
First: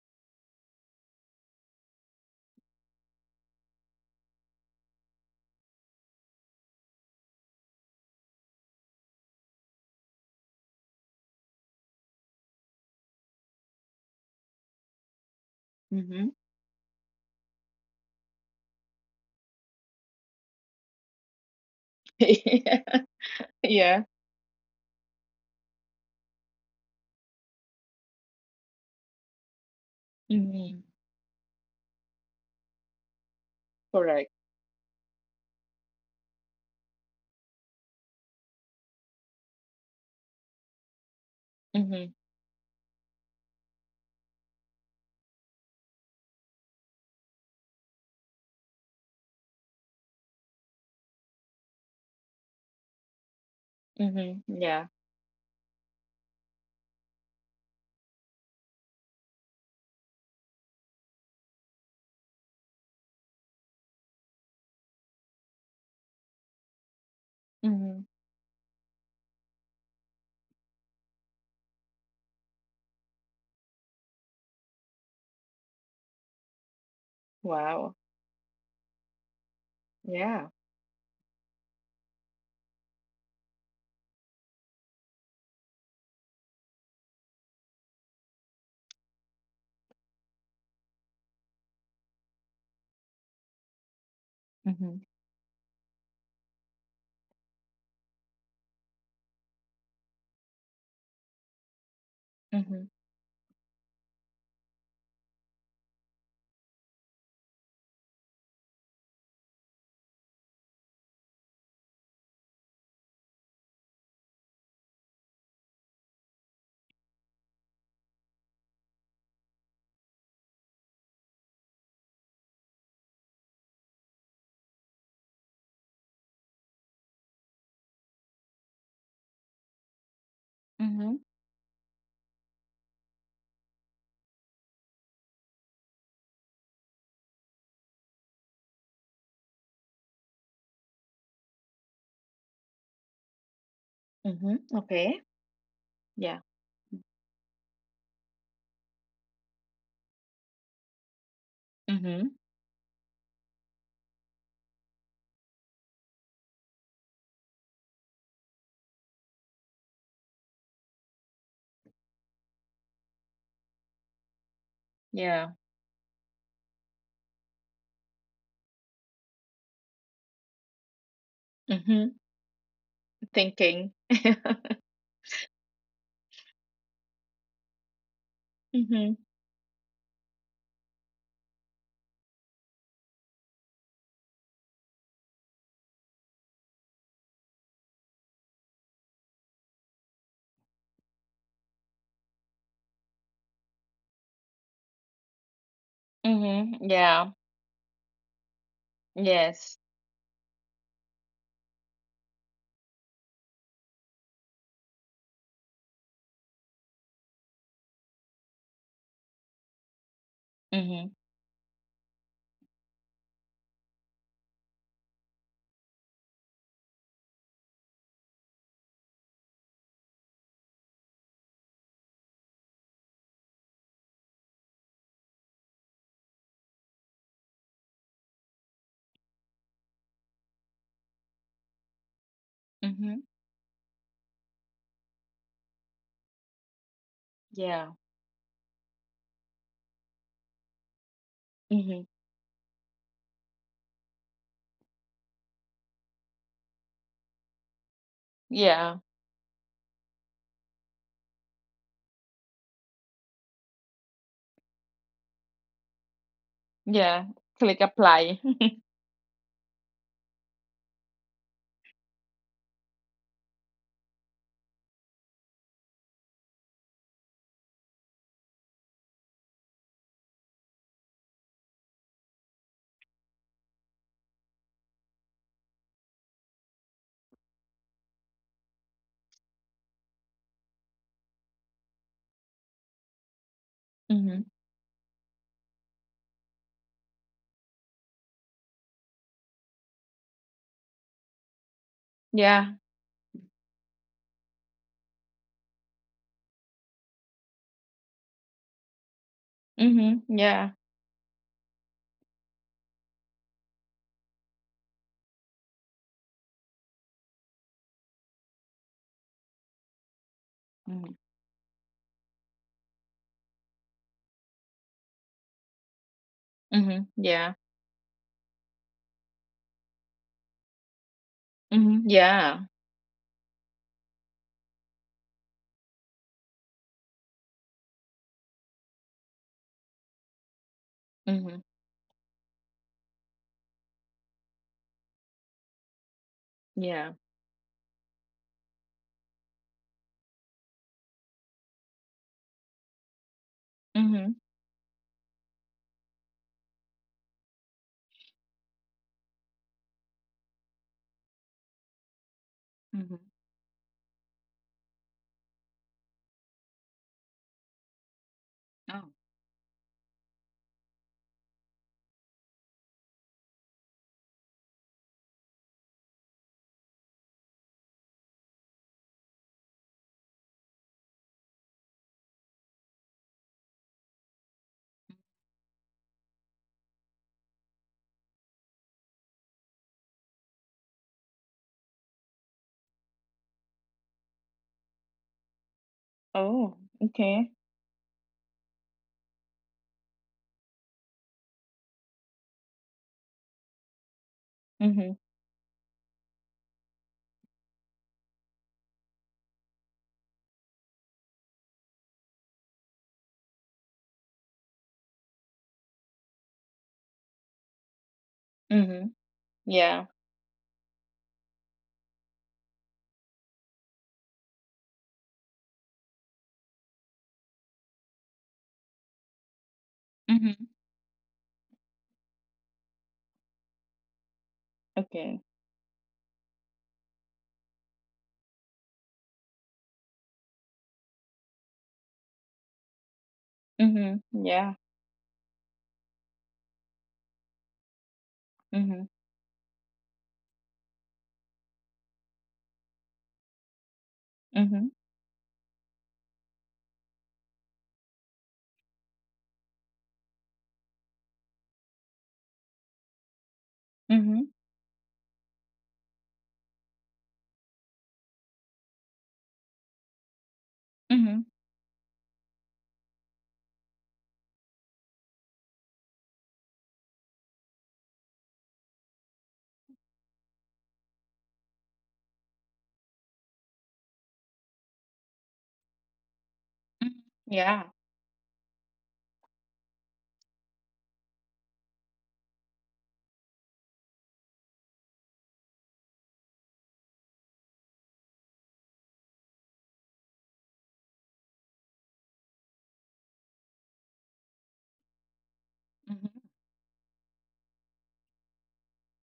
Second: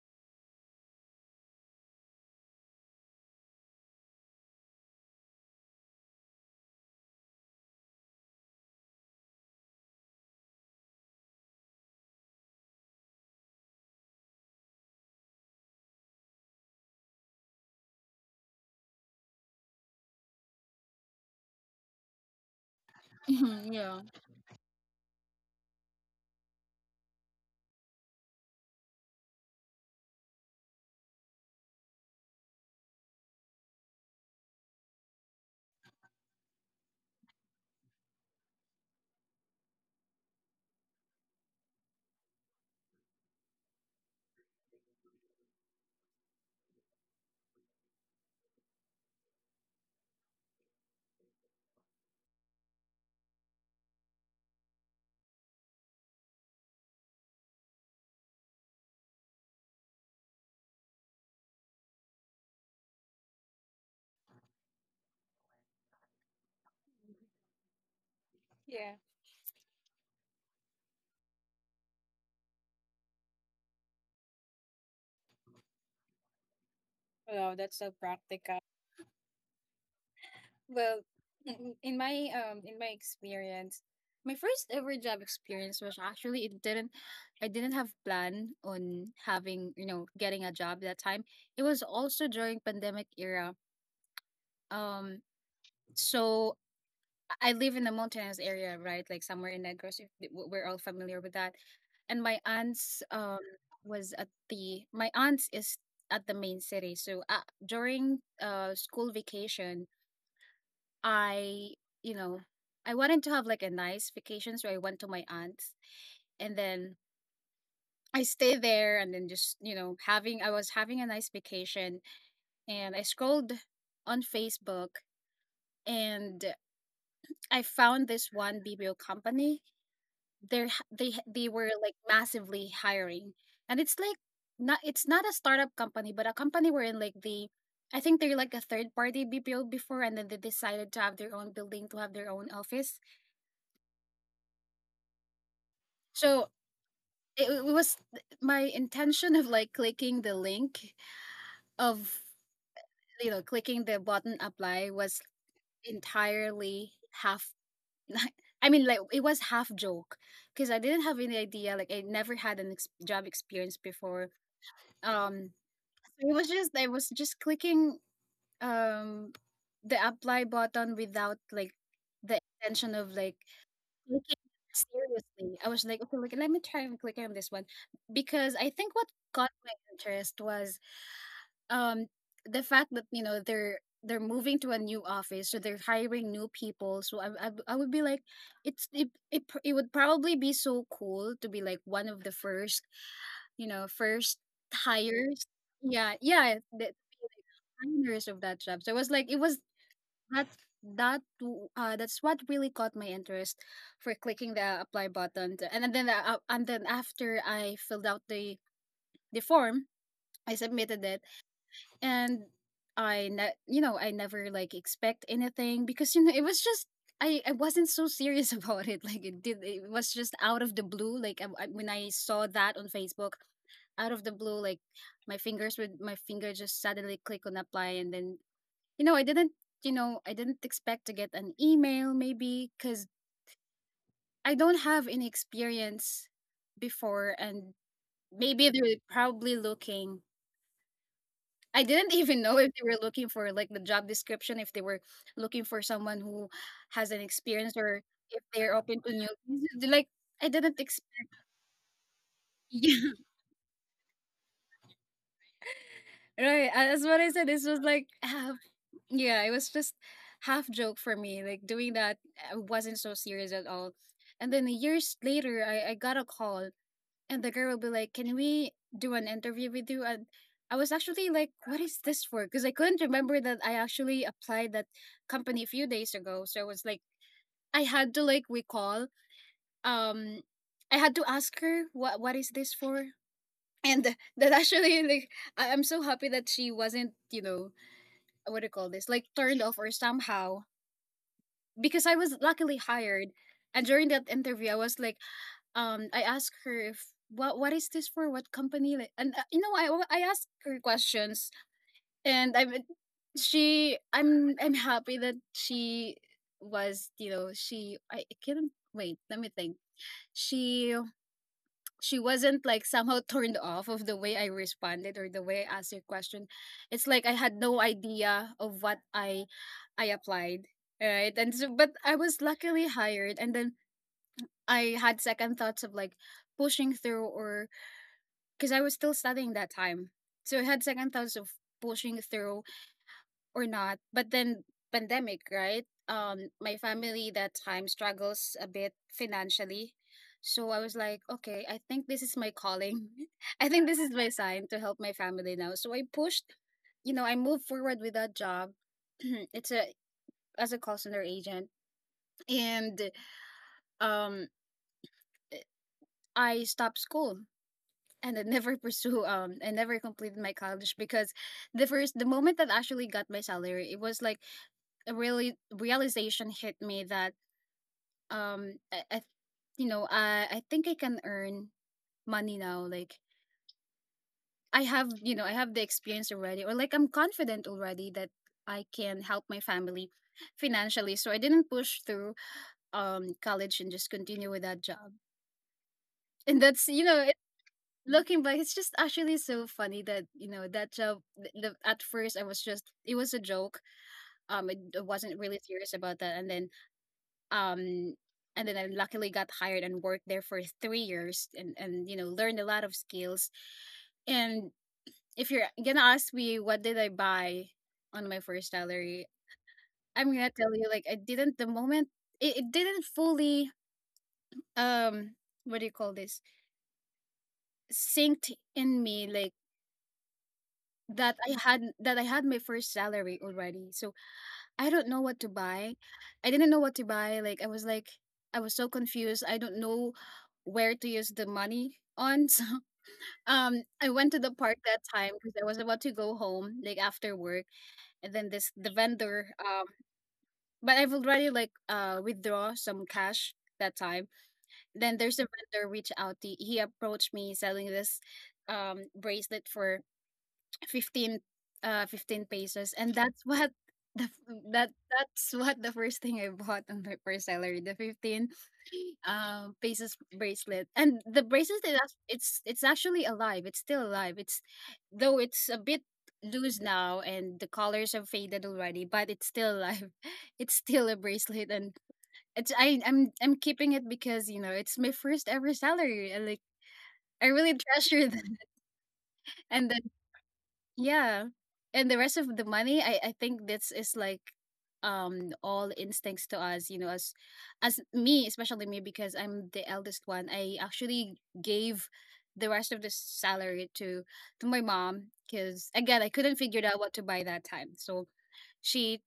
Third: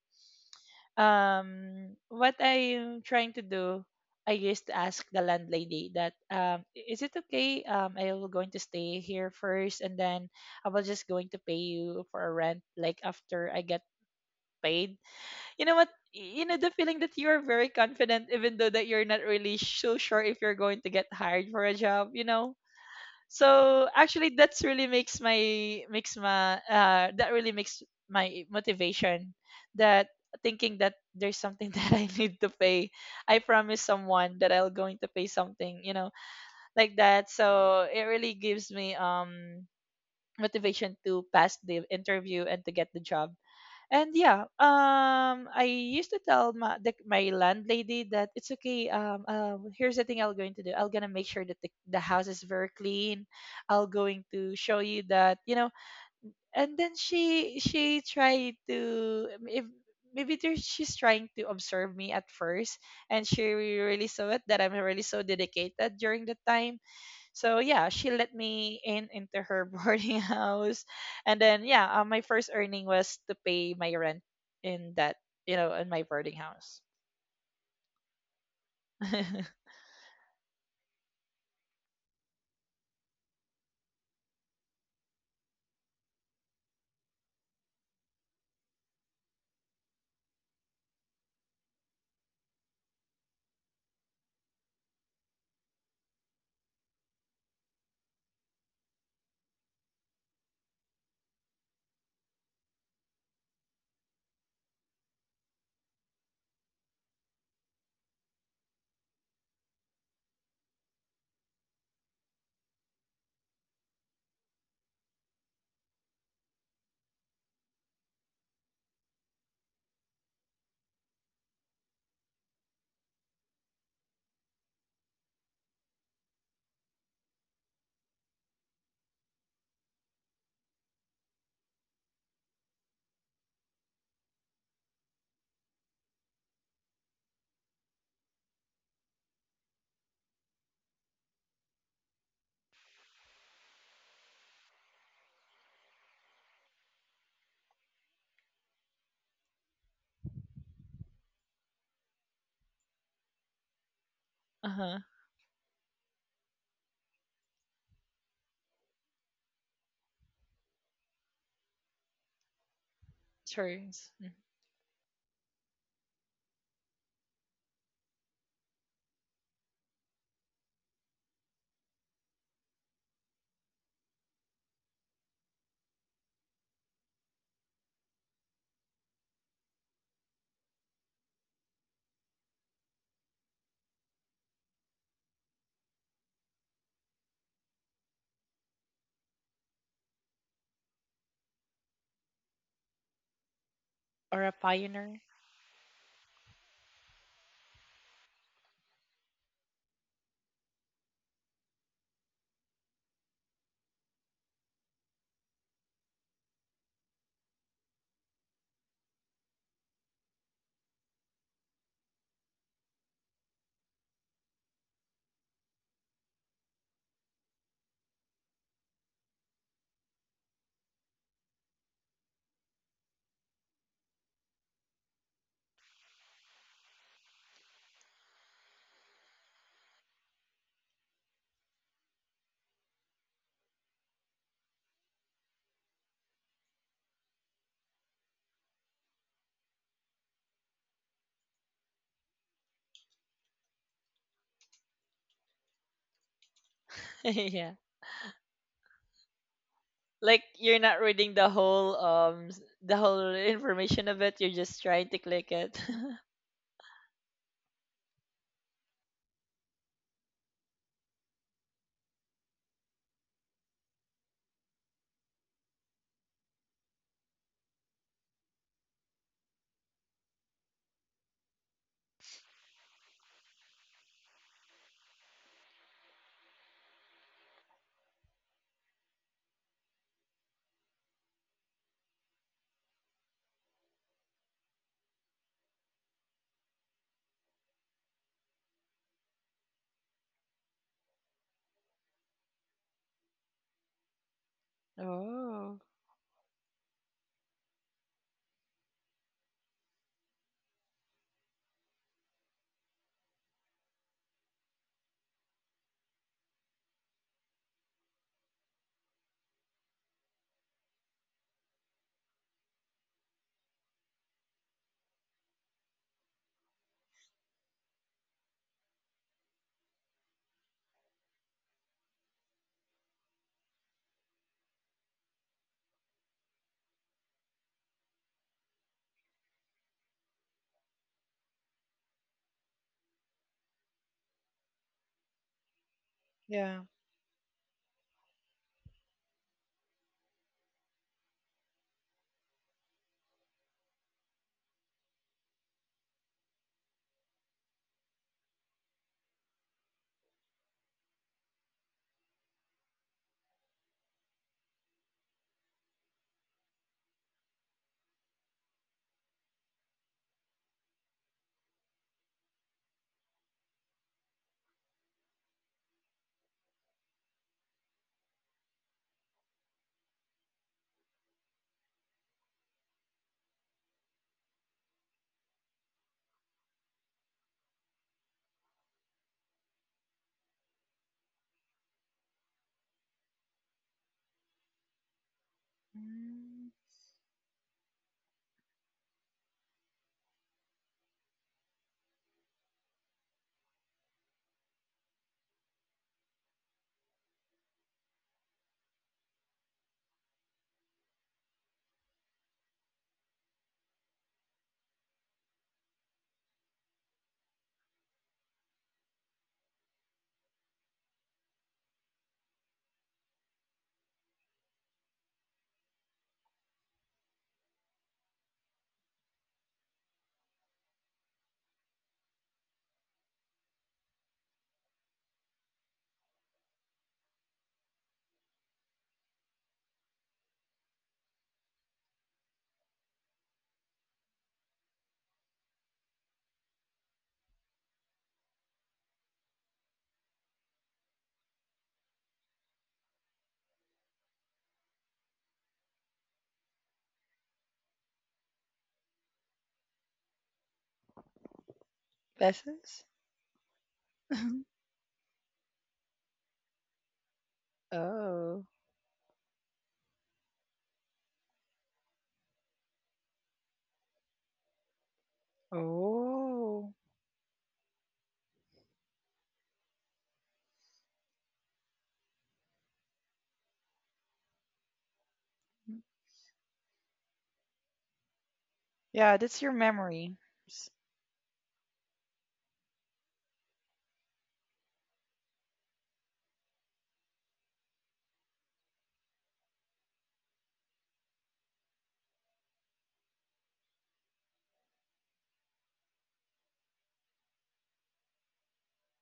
What I'm trying to do, I used to ask the landlady that, is it okay? I will going to stay here first, and then I will just going to pay you for a rent like after I get paid you know what Mm-hmm. you know the feeling that you are very confident even though that you're not really so sure if you're going to get hired for a job, you know? <laughs> Mm-hmm. So Yeah. Yeah. actually that's really makes my that really makes my motivation, that thinking Mm-hmm. that there's something <laughs> that I need to pay. I promise someone Correct. that I'll going to pay something, you know, like that. So it really gives me motivation to pass the Mm-hmm. interview and to get the job. And yeah, I used to tell my landlady that it's okay. Here's the thing I'm going to do. I'm gonna make sure that the house is very clean. I'm going Mm-hmm. to show Yeah. you that, you know. And then she tried to if maybe there, she's trying to observe me at first, and she really saw it that I'm really so dedicated during the time. So yeah, Mm-hmm. she let me Yeah. in into her <laughs> boarding house, and then yeah, my first earning was to pay my rent in that, you know, in my boarding house. Wow, that's so Wow. practical. <laughs> uh Yeah. Well, in my experience, my first ever job experience was actually— it didn't I didn't have plan on having, getting a job that time. It was also during pandemic era. Mm-hmm. Um so I live in a mountainous area, right? Like somewhere in Negros. If we're all familiar with that. And my Mm-hmm. aunt's was at the, my aunt's is at the main city. So during school vacation, I you know I wanted to have like a nice vacation, so I went to my aunt's, and then I stayed there, and then just you know having I was having a nice vacation, and I scrolled on Facebook, and I found this one BBO company. They're Mm-hmm. H they were, like, massively hiring, and it's, like, not it's not a startup company, but a company wherein, like, they I think they're, like, a third party BPO before, and then they decided to have their own building, to have their own office. Mm-hmm. Okay. Yeah. So it was my intention of, like, clicking the link of, Mm-hmm. Clicking the button apply huh. was entirely half. <laughs> I mean, like, it was half joke, because I didn't have any idea, like, I never had an ex job Sure. experience before. Yeah. Um it was just I was just clicking, um the apply button without like Mhm. the intention of like Thinking. taking seriously. I was like, okay, like let me try and click on this one, because I think what Mhm. caught my interest was, um the fact that, they're moving to a new office, so they're hiring new people. So I would be like, it's it, it pr- it would probably be so cool to be like one of the first, first Or a pioneer? hires, yeah, yeah, Mhm. Yeah. designers of that job. So it was like, it was Yes. that that's what really caught my interest for clicking the apply button. And then, and then after I filled out the form, I submitted Mhm. it, and I ne- you know, I never like expect anything, because, it was just— I wasn't so serious <laughs> about it. Like it was just out of the blue. Like, when I saw that on Facebook, out of the blue, like my finger just suddenly click on apply, and then, you know, I didn't, I didn't expect to get an email, maybe because Mhm. I don't have any experience before. And Yeah. maybe they were probably looking. I Mhm. didn't <laughs> even know if they were looking for, like, the job description, if they were looking for someone who has an <laughs> experience, Yeah. or if they're Yeah. open to new things. Like, Like I didn't you're not expect. reading the whole the <laughs> whole information of it. You're just trying to click it. <laughs> Yeah, right. As what Yeah. I said, this was Click like, apply. ah, <laughs> yeah, it was just half joke for me. Like doing that, I wasn't so serious at all. And then years later, I got a call, and the girl will be like, "Can we do an interview with you?" And I was actually like, "What is this for?" Because I couldn't remember that I actually applied that company a few days ago. So I was like, I had to like recall. Um, I had to ask her what is this for. And <laughs> th- Mhm. that actually, like, I'm so happy that she wasn't, what do you call this, like turned off or somehow, because I was Yeah. luckily hired, and during that interview, I was like, Oh, I asked her if what is this for? What company? Like. And, I Mhm. I asked Yeah. her questions, and I'm happy that she was, she— I can't wait. Let me think. She Mhm. she wasn't like somehow turned off of the way I responded or the way I asked her question. Mhm. It's like I Yeah. had no idea of what I applied, right? And so, but Mhm. I was Yeah. luckily hired, and then I had second thoughts of, like, pushing through, or because I was still studying that time, so I had second thoughts of Mhm. pushing through or not. But then pandemic, right? My yeah. Yeah. family that time struggles a bit financially. So I was like, okay, I think this is my calling. <laughs> I think this is my Mhm. sign to help my family now. So I pushed, you know, I moved forward with that job. <clears throat> it's a as a call center agent, and Mhm. um eh, I stopped school, and I never <laughs> Oh. pursue I never completed my college, because the moment that I actually got my salary, it was like a really realization hit me that, um I, I I think I can earn money now, like I have— I have the experience already, or like I'm confident already that I can help my family financially, so I didn't push through, college and just continue with that job, and Oh, Mm, that's, okay. looking back, it's just actually so funny that, at first I was just it was a joke, I Mhm. wasn't really serious about that, and then, um and then I luckily got hired and worked there for 3 years, and learned a lot of skills. And if you're gonna ask me what did I buy on my first Mhm. salary, Yeah. I'm gonna tell you, like, I didn't the moment, it didn't fully, um what do you call this, synced in me, like Mhm. that I had my first salary already. So I don't know what Okay. to buy. I didn't know what to buy. I was so confused. I don't know where to use the money on. <laughs> So I Mhm. went to the park Yeah. that time, because I was about to go home like after work, and then this the Mhm. vendor, but I've already like, withdraw some cash that time. Mhm. Then there's a vendor reach out, he approached me selling this, bracelet for 15 15 pesos, Peasants? and that's what <laughs> the f- Mhm. <laughs> that that's what the first thing I bought on my first salary, the 15, Oh, pesos bracelet, and the Mhm. bracelet is act- it's actually alive, it's still alive, it's, though, it's a bit loose oh. now, and the colors have faded already, but it's still alive. <laughs> It's still a bracelet, and it's I I'm keeping it, because, it's my first ever salary, and like I really Yeah. treasure that. <laughs> Yeah, that's your And memory. yeah. And the rest of the money, I think this is like, all instincts to us, as me, especially me, because I'm the eldest one. I actually gave the rest of the salary to my mom, because, again, I Mhm. couldn't figure out what to buy that time. So she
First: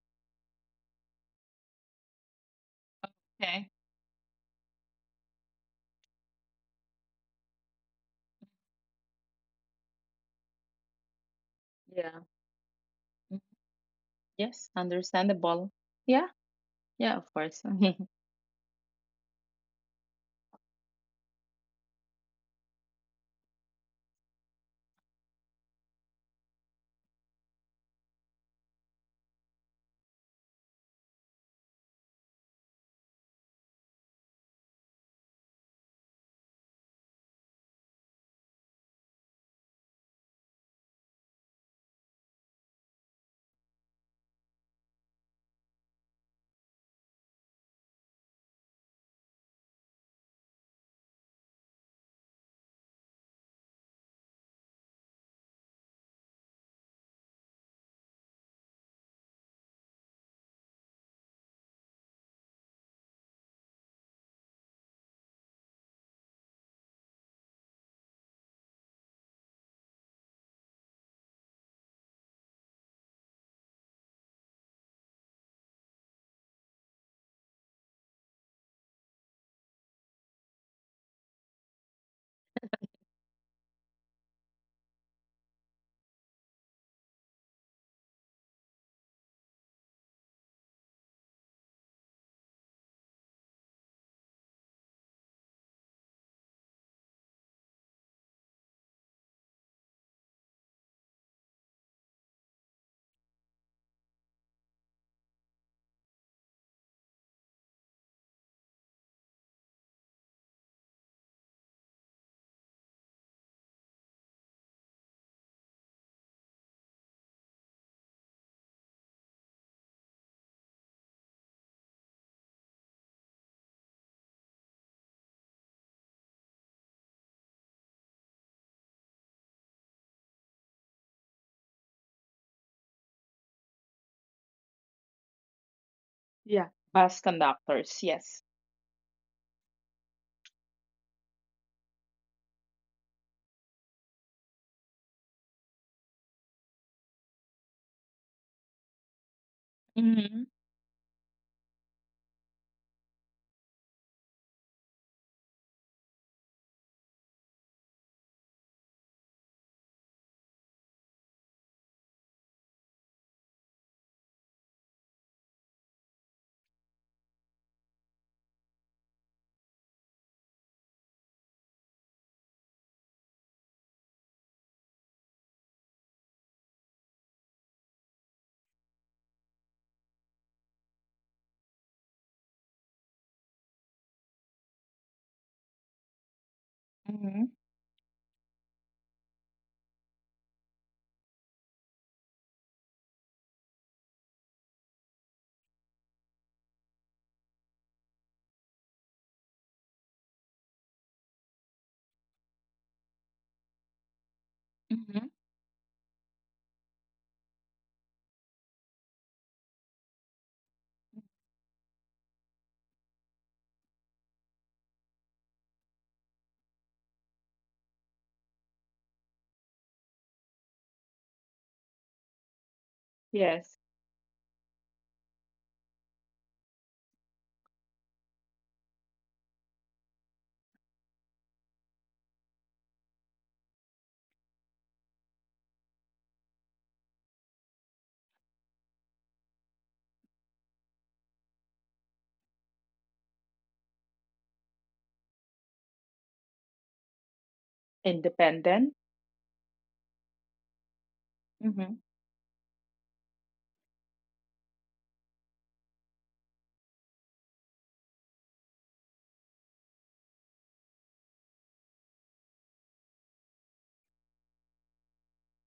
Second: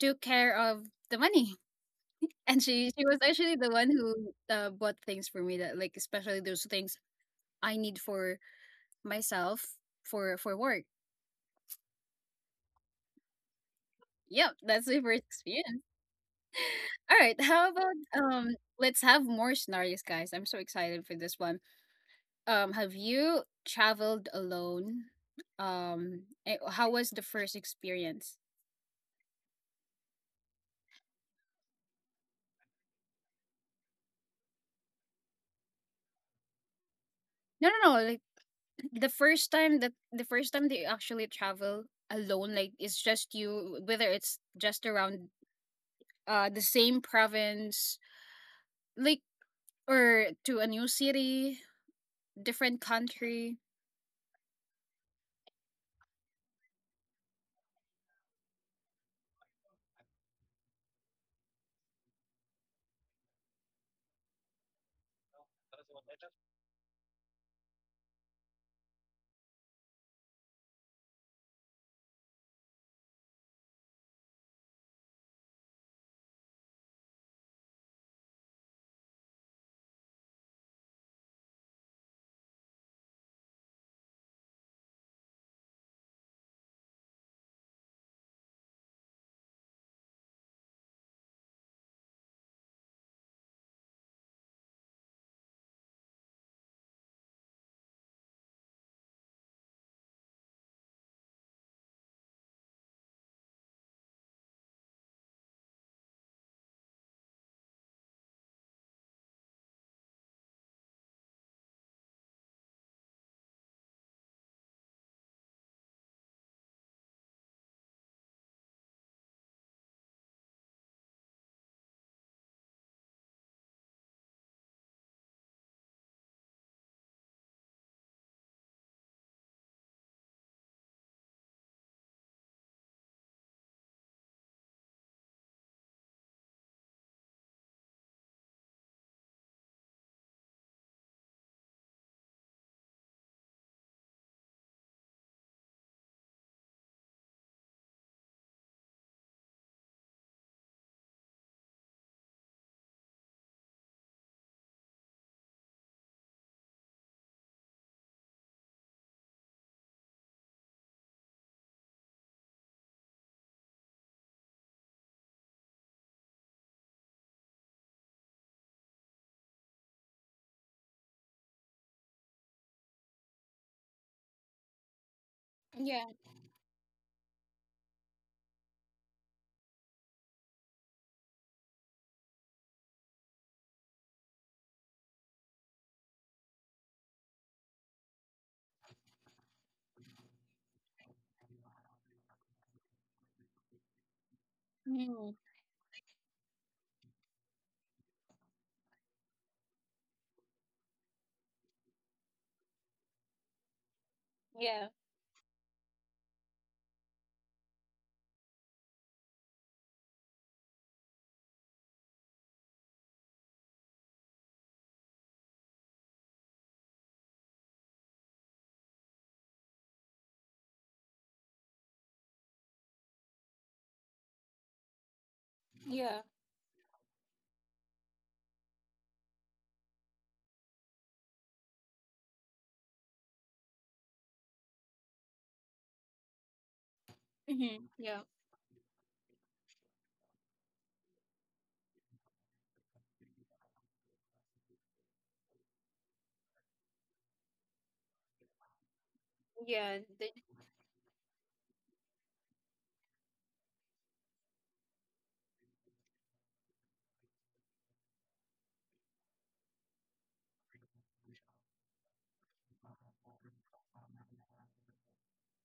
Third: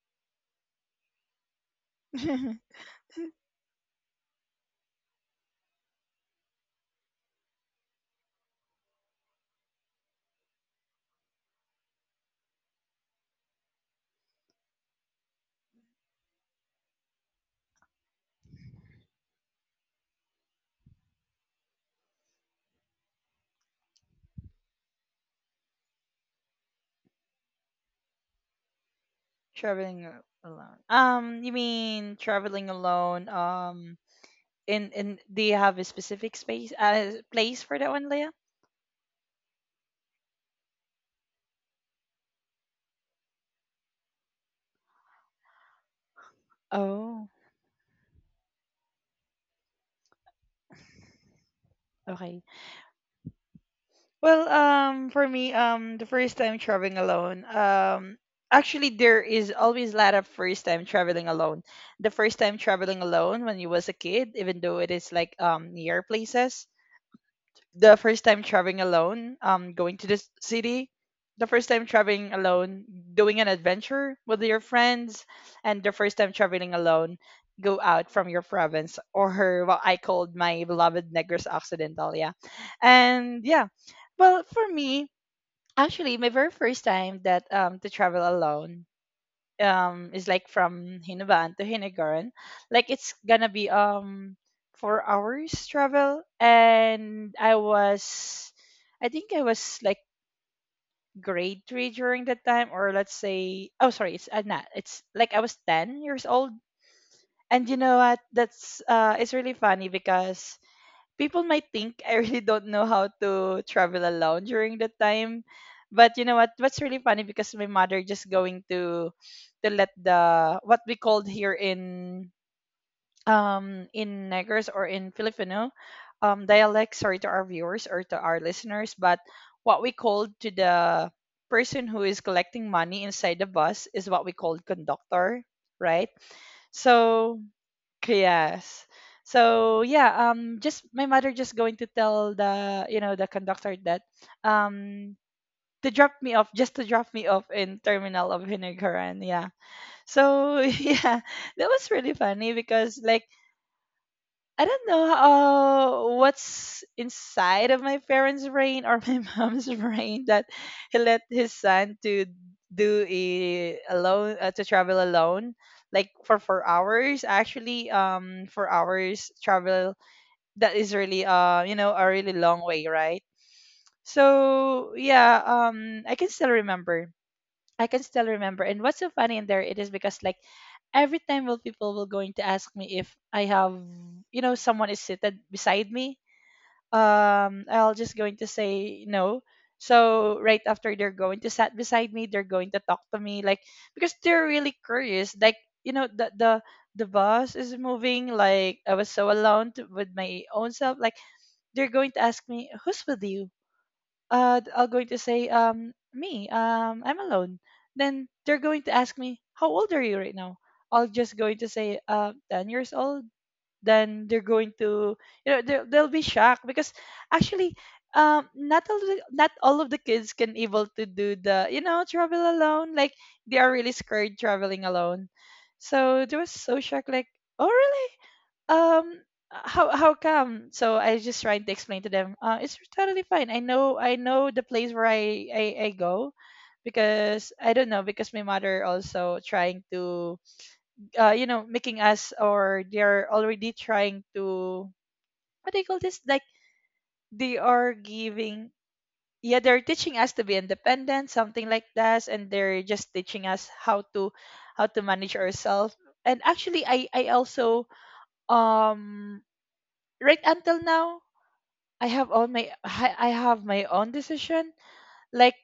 took care of the money. <laughs> <laughs> And she was actually the Okay. one who, bought things for me, that like, especially those things I need for myself for work. Yeah. Yep, Yes, that's my first. understandable. <laughs> Yeah, yeah, All of right. course. How about, <laughs> let's have more scenarios, guys. I'm so excited for this one. Have you traveled alone? How was the first experience? Traveling alone. You mean traveling alone? In do you have a specific space place No, for no, that no. one, Like, Leah? <clears throat> the first time that you actually travel alone, like it's just you, whether it's just around the same Oh, province, like, or to a new city, okay. different country. Well, for me, the first time traveling alone, actually there is always a lot of first time traveling alone. The first time traveling alone when you was a kid, even though it is like near places, the first time traveling alone, going to this city, the first time traveling alone, doing an adventure with your friends, and the first time traveling alone, go out from your province, or what I called my beloved Negros Occidental. Yeah. And yeah, well, for me, actually, my very first time that to travel alone is like from Hinuban to Hinigaran, like it's gonna be 4 hours travel, and I think I was like grade three during that time, or let's say, oh sorry, it's not, it's like I was 10 years old, and you know what? That's it's really funny because people might think I really don't know how to travel alone during that time. But you know what? What's really funny because my mother just going to let the, what we called here in Negros, or in Filipino dialect, sorry to our viewers or to our listeners, but what we called to the person who is collecting money inside the bus is what we called conductor, right? Yeah. Bus So conductors, yes. Yes. So yeah, just my mother just going to tell, the you know, the conductor that um to drop me off, just to drop me off in terminal of Hinigaran, yeah. Mm-hmm. So <laughs> yeah, that was really funny because like I don't know what's inside of my parents' brain or my <laughs> mom's brain that he let his son to do a alone to travel alone, like for 4 hours. Actually, 4 hours travel, that is really you know, a really long way, right? So yeah, Yeah. I can still remember. And what's so funny in there it is because like every time will people will going to ask me if I have, you know, someone is seated beside me. Mm-hmm. I'll just going to say no. So right after they're going to sat beside me, they're going to talk to me like because they're really curious. Mhm. Like you know the bus is moving. Like I was so alone to, with my own self. Like they're going to ask me who's with you, I'll going to Mm-hmm. say me, I'm alone. Then they're going to ask me how old are you right now? I'll just going to say 10 years old. Then they're going to, you know, they'll be shocked because actually not all of the kids can able to do the, you know, travel alone, like they are Yes. really scared traveling alone. Yeah. So they was so shocked like oh really, um how come. So I just tried to explain to them it's totally fine, I know, I know the place where I go because I Hmm. don't know, Yeah. because my mother also trying to you know, making us, or they're already trying to what do you call this, like they are giving, Independent. yeah, they're Yeah. teaching us to be independent, something Mm-hmm, like mm-hmm. that, and they're just teaching us how to manage ourselves. And actually I also um right until now I have all my I have my own decision. Like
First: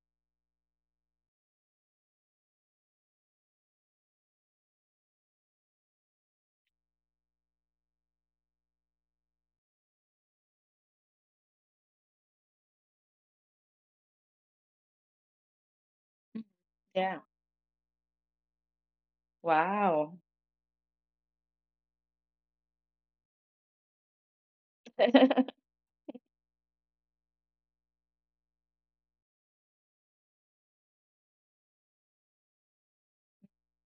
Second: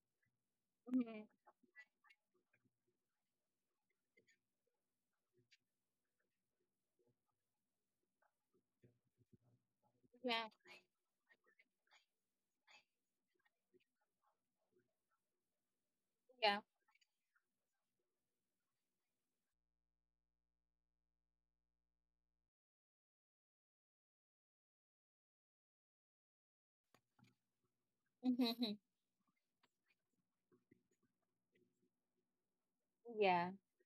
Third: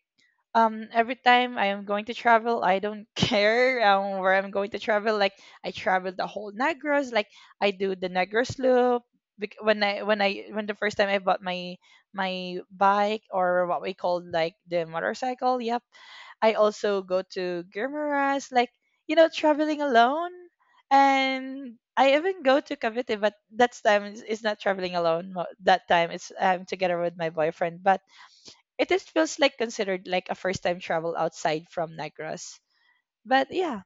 every Mhm. time I am going to travel, I don't <laughs> care where I'm going to travel. Like I travel the whole Negros. Like I do the Negros loop. When I when Yeah. I when the first time I bought my my bike, or what we call like the motorcycle, yep, I Yeah. also Yeah. go to Guimaras, like, you know, traveling Wow. alone. And I even go to Cavite, but that time is not traveling alone. <laughs> That time it's together with my boyfriend. But Mhm. it is feels like considered like a first time travel outside from Negros. But Yeah. yeah.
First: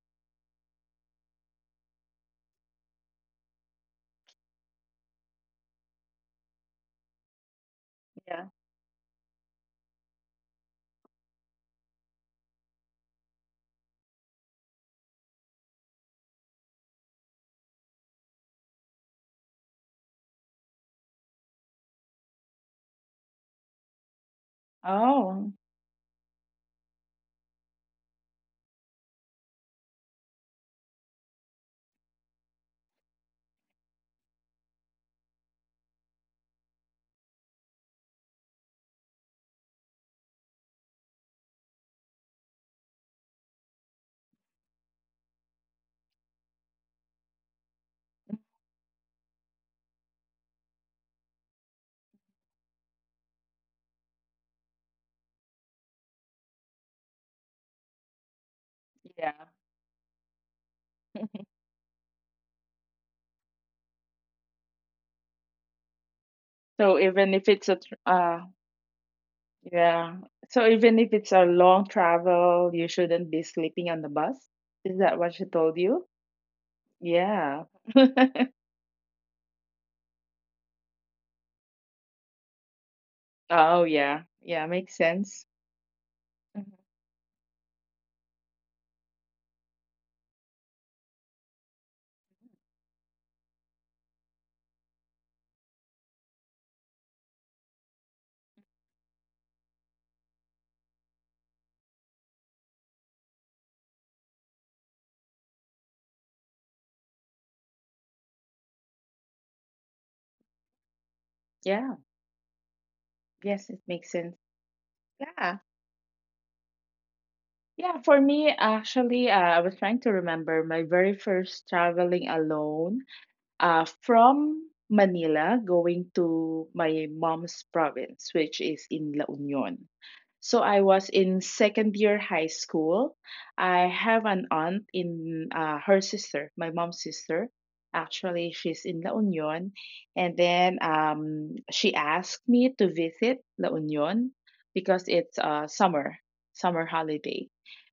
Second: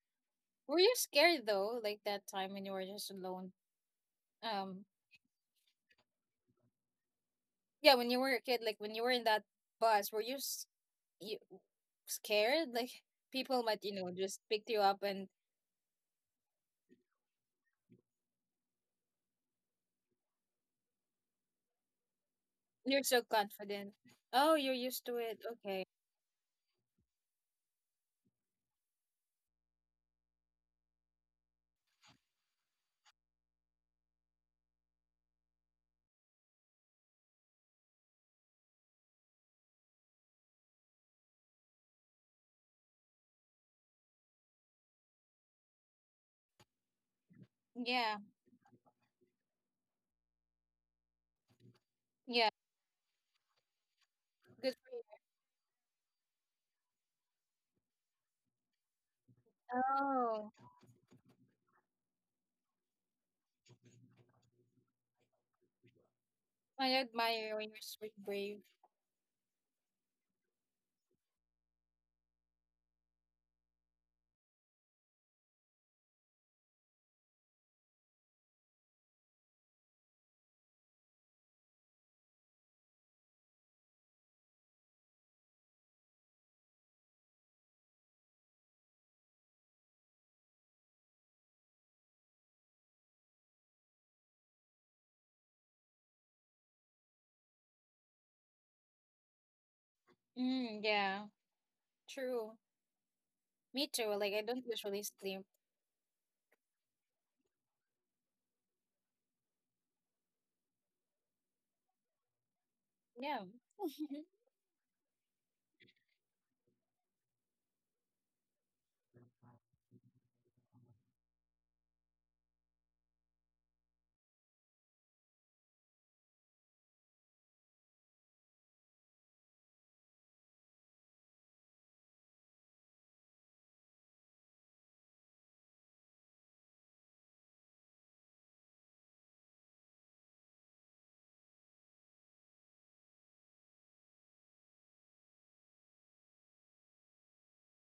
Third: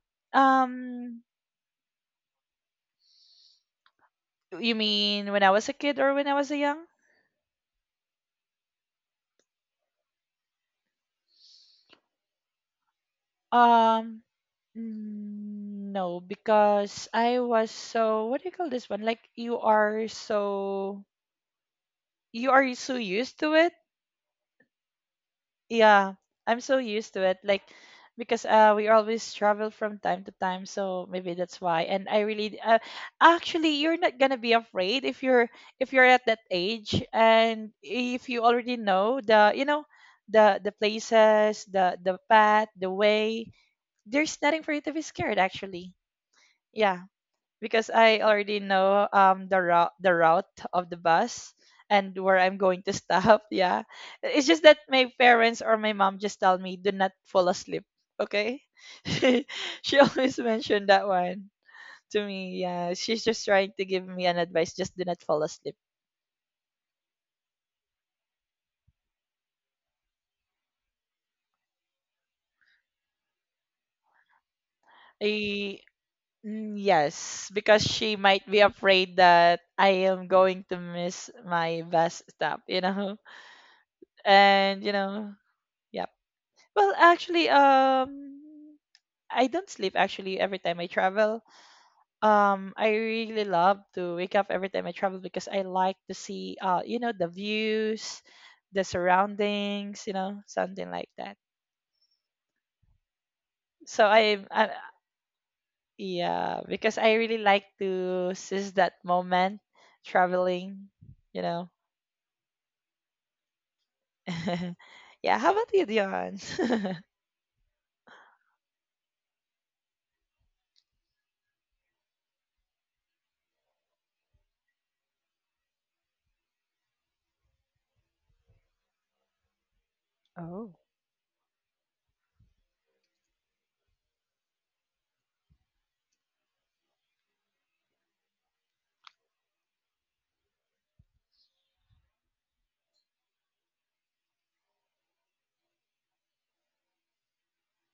Were you Um scared though, like that time when you were just alone? you Um, mean when I was a kid or when I was a young? yeah, when you were a Yeah. kid, like when you were in that bus, were you, you scared? Like, people might, Um just pick you up. And no, because I was so what do you call this one? Like you are so you're so used to it. confident. Oh, you're used to it. Oh, Okay. Yeah, I'm so used to it. Like because we always travel from time to time, so maybe that's why. And I really actually you're not gonna be afraid if you're at that age and if you already know the, you know, the places, the path, the way. There's nothing for you to be scared actually. Yeah. Because Yeah. I already know the route of the bus and where Yeah. I'm going to stop. <laughs> Yeah, it's just Good that my for parents or my mom just tell me do not fall asleep. Okay, yeah. you. <laughs> she always Oh, mentioned that one to me. Yeah, she's just trying to give me an advice. Just do not fall asleep. I So even admire if you it's when a you're so brave. yeah, so even if it's a long travel, you shouldn't be sleeping on the bus. Is that what she told I, you? Yes, Yeah. because she <laughs> might be afraid that I am going to miss my bus stop. You know, Oh, yeah. <laughs> Yeah, and you makes know, sense. yeah. Mhm. Well, actually, I don't sleep actually every time I travel. I really love to wake up every time I travel because I like to see, you know, the views, the surroundings, you know, Mm, something like yeah. that. True. Me So too. Like, I don't I usually sleep. yeah, because I really like to seize that moment traveling, you know. Yeah. Yeah. Yes, it makes <laughs> sense. <laughs> Yeah, how Yeah. about you, Dion? <laughs> Yeah, for me, actually, I was trying to remember my very first traveling alone, from Manila going to my mom's province, which is in La Union. So Oh, I was in second year high school. I have an aunt in, her sister, my mom's sister. Actually, she's in La Union. And then she asked me to visit La Union because it's summer, summer holiday.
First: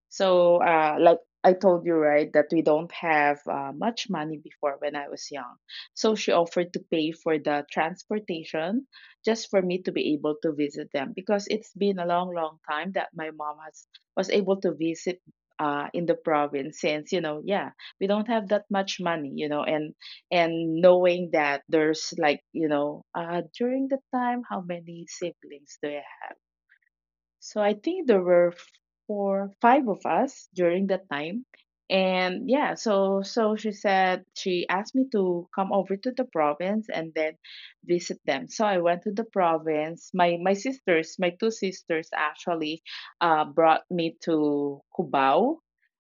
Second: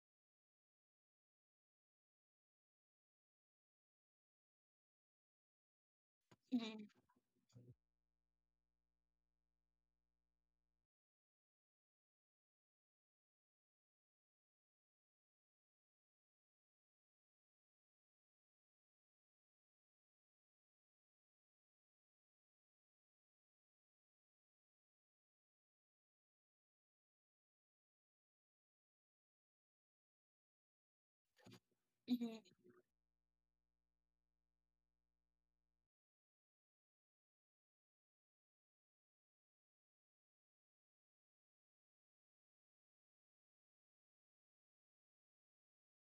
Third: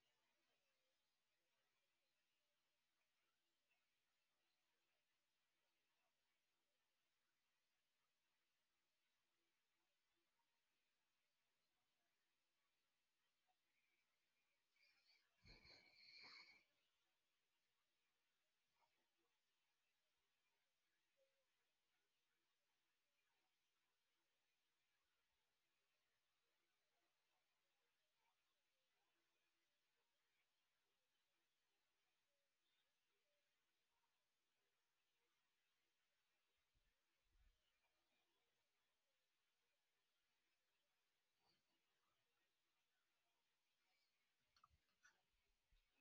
So, like I told you, right, that we don't have much money before when I was young. So she offered to Mhm, pay for the transportation just for me to be able to visit them, because it's been a long, long time that my mom has was able to visit in the province, since you know, yeah, we don't have that much money, you know. And knowing that there's like, you know, uh, during the time, how many siblings do I, so I think there were four, five of us during that time. mhm, mhm, And yeah, so so she said, she asked me to come over to the province and then visit them. So I went to the province. My sisters, my two sisters actually brought me to Cubao,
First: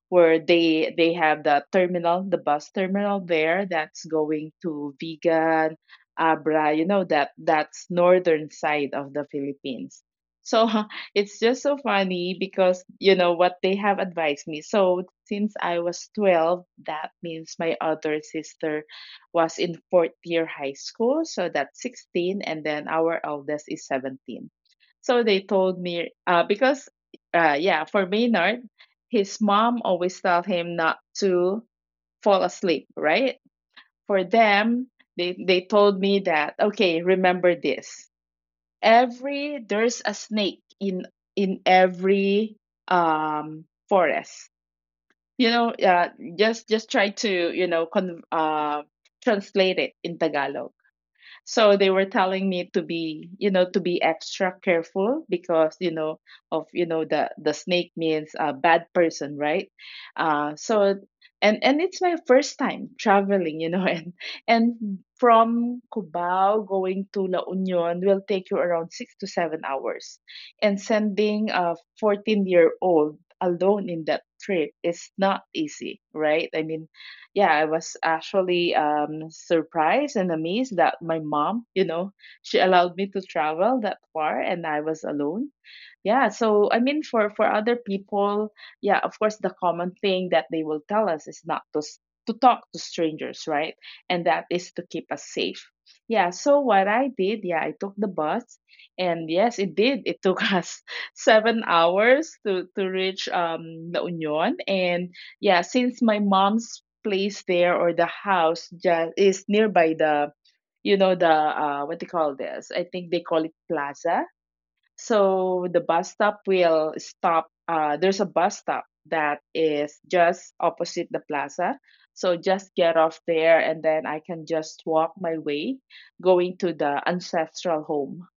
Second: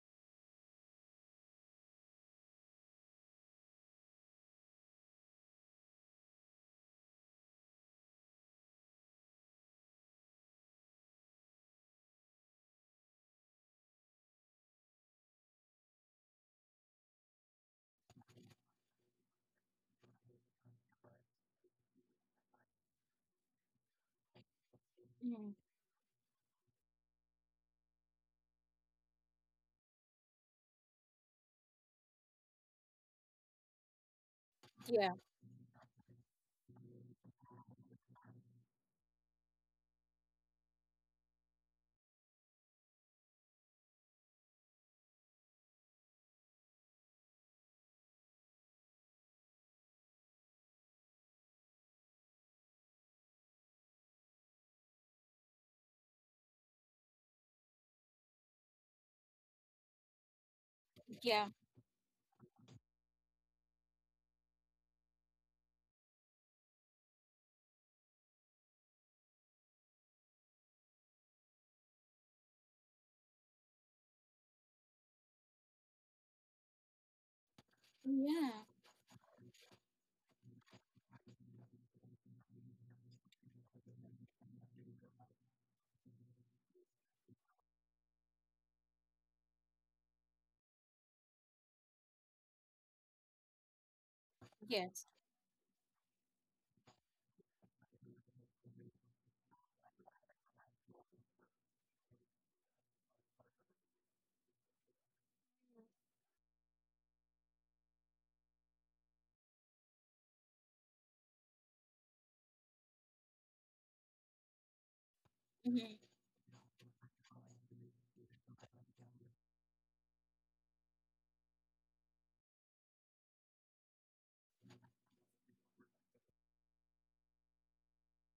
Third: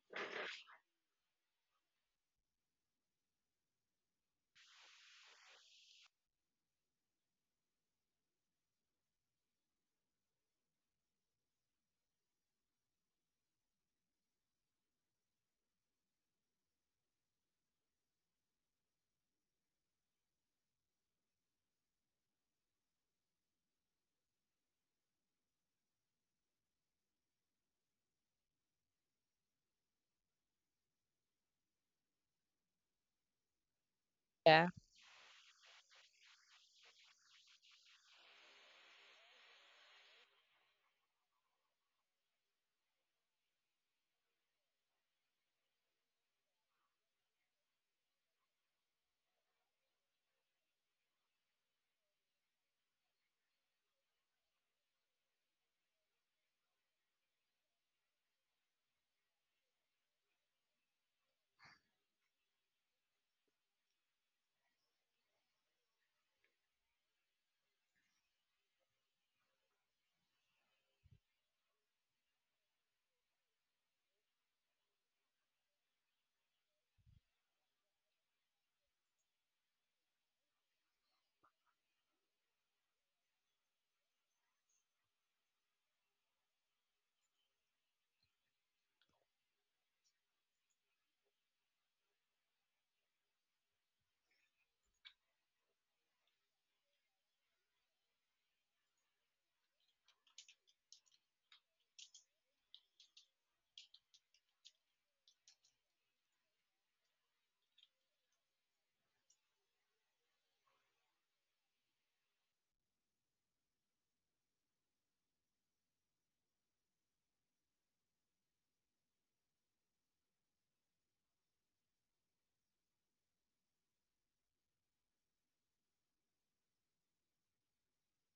where they have the terminal, the bus terminal there, that's going to Vigan, Abra, you know, that that's northern side of the Philippines. So <laughs> it's just so funny because you know what they have advised me. So since I was 12, that means my other sister was in fourth year high school, so that's 16, and then our eldest is 17. So they mhm. told me, because yeah, for Maynard, his mom always tell him not to fall asleep, right? For yeah, them, Yeah. They told me that, okay, remember this, every there's a snake in every forest, you know, just try to, you know, translate it in Tagalog. So they were telling me to be, you know, to be extra careful, because you know, of you know, the snake means a bad person, right? So Yeah. And it's my first time traveling, you know, <laughs> and from Cubao going to La Union will take you around 6 to 7 hours, and sending a 14-year-old alone in that trip is not easy, right? Yeah, I was Yeah. actually, surprised and amazed that my mom, you know, she allowed me to travel that far and I was alone. Yeah, so I mean, for other people, yeah, of course the common thing that they will tell us is not to to talk to strangers, right? And that is to Yes. keep us safe. Yeah, so what I did, yeah, I took the bus, and yes, it did. It took <laughs> us 7 hours to reach La Union. And yeah, since my mom's place there or the house just is nearby the, you know, the what do you call this? I think they call it plaza. So the Hmm. bus stop will stop. There's a bus stop that is just opposite the plaza. So just get off there, and then I can just walk my way going to the ancestral home.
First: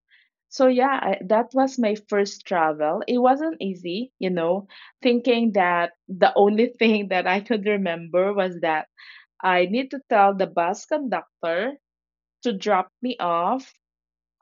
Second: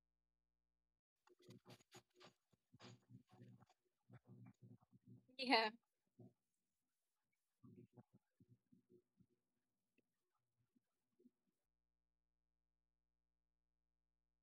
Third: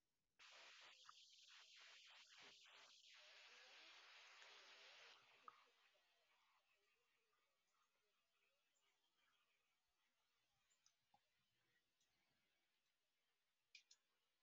So yeah, I, that was my first travel. It wasn't easy, you know, thinking Yeah. that the only <laughs> thing that I could remember was that I need to tell the bus conductor to drop me off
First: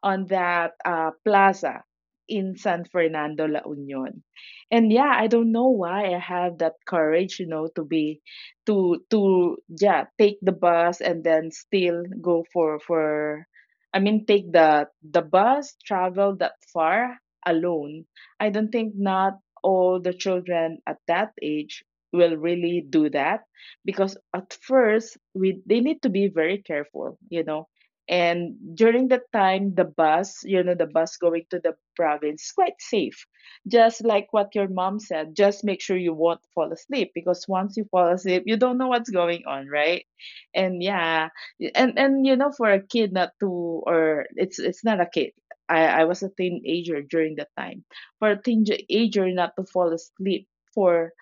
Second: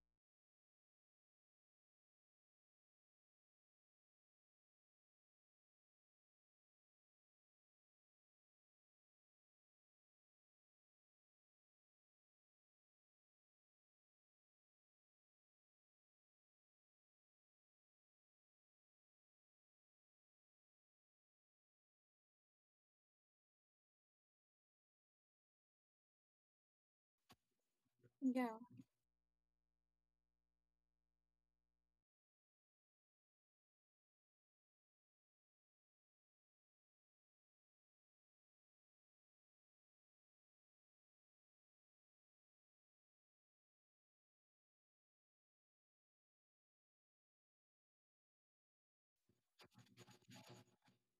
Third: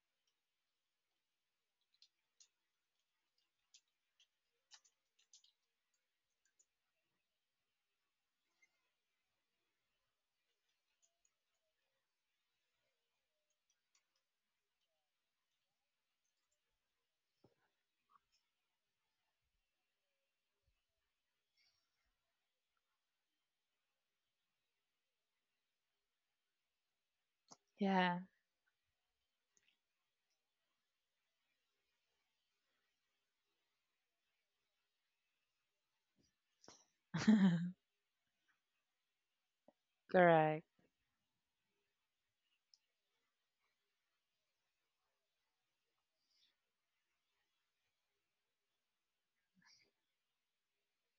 on that plaza in San Fernando, La Union. And yeah, I don't know why I have that courage, you know, to be, to yeah, take the bus and then still go for I mean, take the bus, travel that far alone. I don't think not All the children at that age will really do that, because at first we they need to be very careful, you know, yeah, Yeah. and during that time, the bus, you know, the bus going to the province, quite safe. Just like what your mom said, just make sure you won't fall asleep, because <laughs> once you fall asleep, you don't know what's going on, right? correct. And yeah, and you know, for a kid not to, or it's not a kid. I was a teenager during that time. For a teenager not to fall asleep for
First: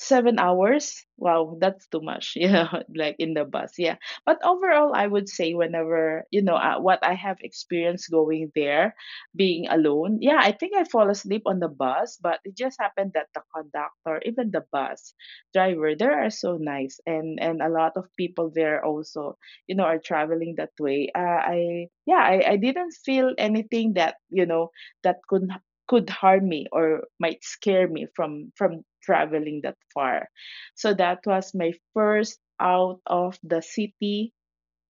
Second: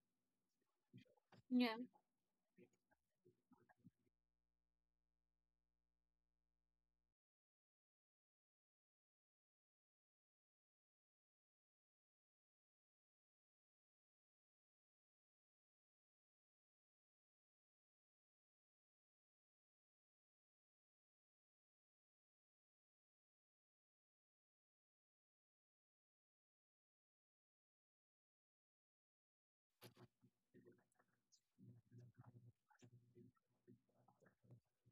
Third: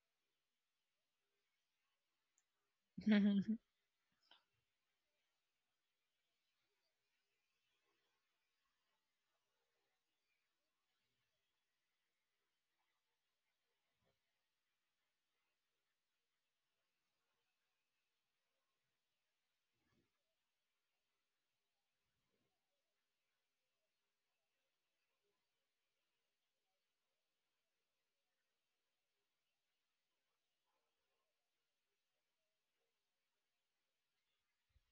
7 hours? Wow, Yeah. that's too much. <laughs> Yeah, like in the <laughs> bus. Yeah. But overall, I would say, whenever, you know, what I have experienced going there, being alone, yeah, I think I fall asleep on the bus, but it just happened that the conductor, even the bus driver, they are so nice. And a lot of people there also, you know, are traveling that way. I, yeah, I didn't feel anything that, you know, that could harm me or might scare me from traveling that far. So that was my first out of the city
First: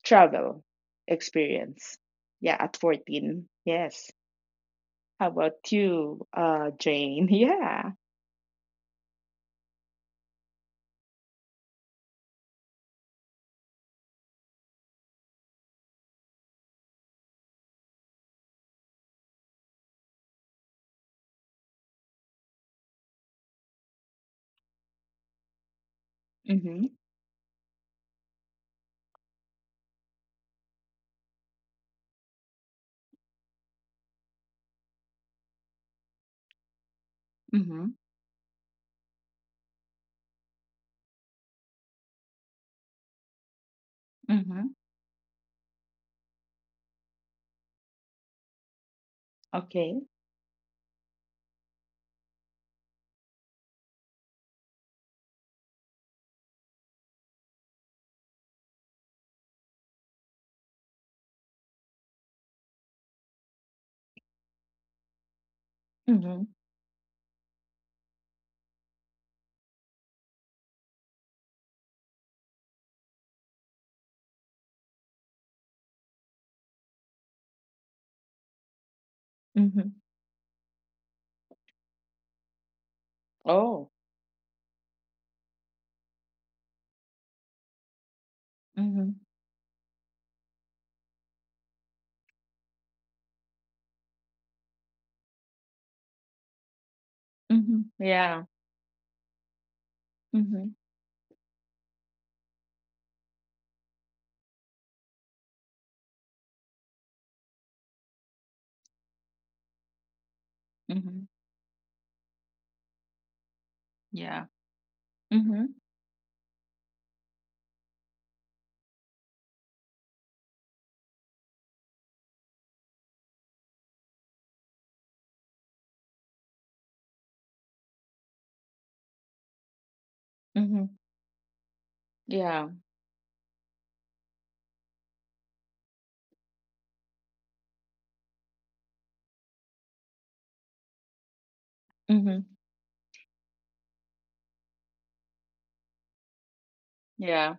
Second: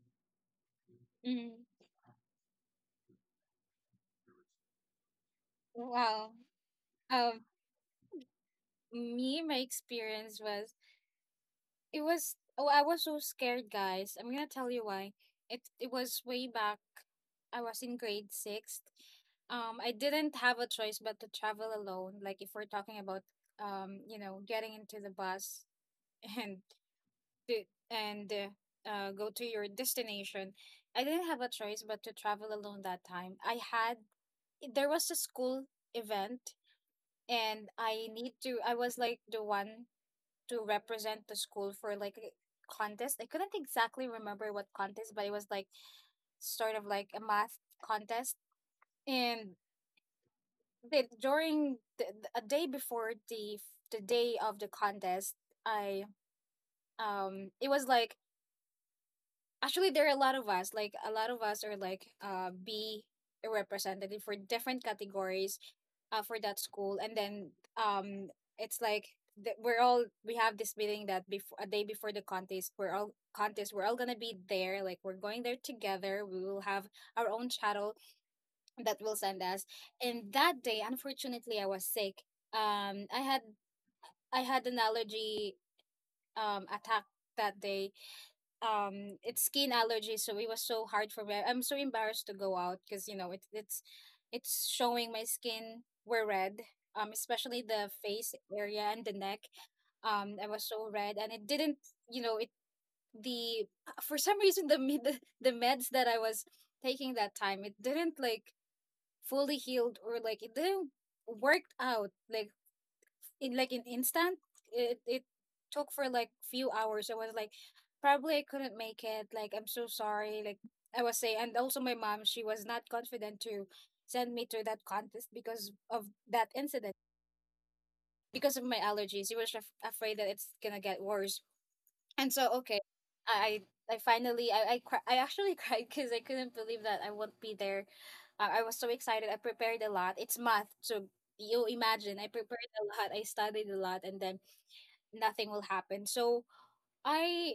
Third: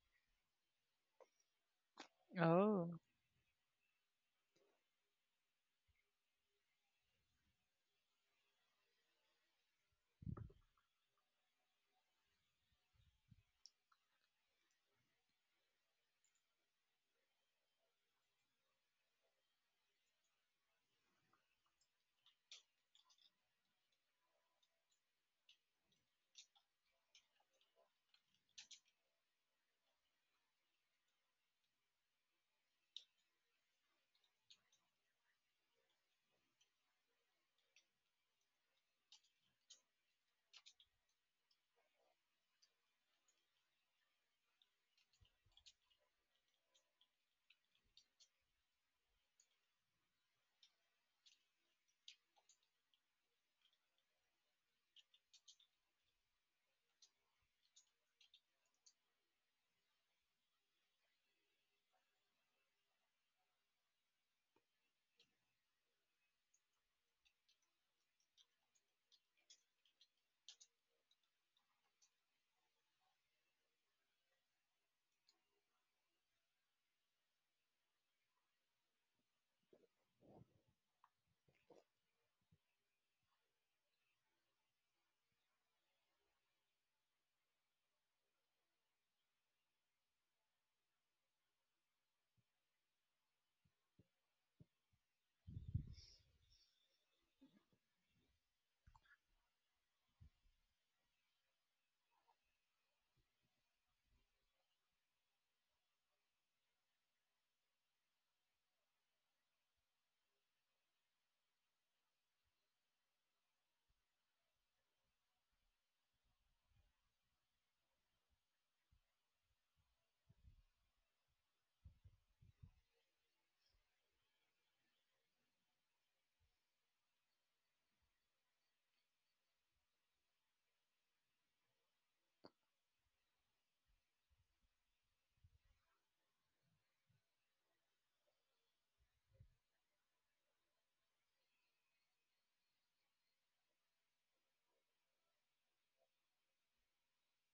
travel Mm. experience. Yeah, at Oh, 14. Yes. How about you, Wow. Jane? <laughs> Um, Yeah. me, my experience was, it was, oh, I was so scared, guys. I'm gonna tell you why. It was way back. I was in grade sixth. I didn't have a choice but to travel alone. Like, if we're talking about, getting into the bus, <laughs> and Mm-hmm. the and go to your destination. I didn't have a choice but to travel alone that time. I had There was a school event, Mm-hmm. and I need to I was like the one to represent the school for like a contest. I couldn't exactly Mm-hmm. remember what contest, but it was like sort of like a math contest. And Okay. During a day before the day of the contest, I it was like, actually there are a lot of us, like, a lot of us are like, be a representative for different categories for Mm-hmm. that school, and then it's like, we have this meeting that before a day before the contest, we're all gonna be there, like we're going there together, we will have our own shuttle that will send us. Mm-hmm. And that day, unfortunately, I was sick. um i had Oh. I had an allergy attack that day. Mm-hmm. It's skin allergy, so it was so hard for me. I'm so embarrassed to go out because, it's showing, my skin were red, especially Mm-hmm. the face Yeah. area and the neck. I Mm-hmm. was so red, and it didn't, it the for some reason the <laughs> the meds that I was taking that time, it didn't, like, fully healed, or like it didn't Mm-hmm. worked out like in Yeah. instant. It Mm-hmm. took for like few hours. I was like, probably I couldn't make it, like, I'm so sorry, like I was saying. And also, my mom, she was not confident to send me to that contest because of that incident, because of my allergies. She was afraid that it's gonna Mm-hmm. get worse. And so, Yeah. okay, I I finally, I actually <laughs> cried, because I couldn't believe that I won't be there. I was so excited. I prepared a lot, it's math, so you imagine, I Mm-hmm. prepared a lot, I studied a lot, and then nothing will happen. So Yeah. I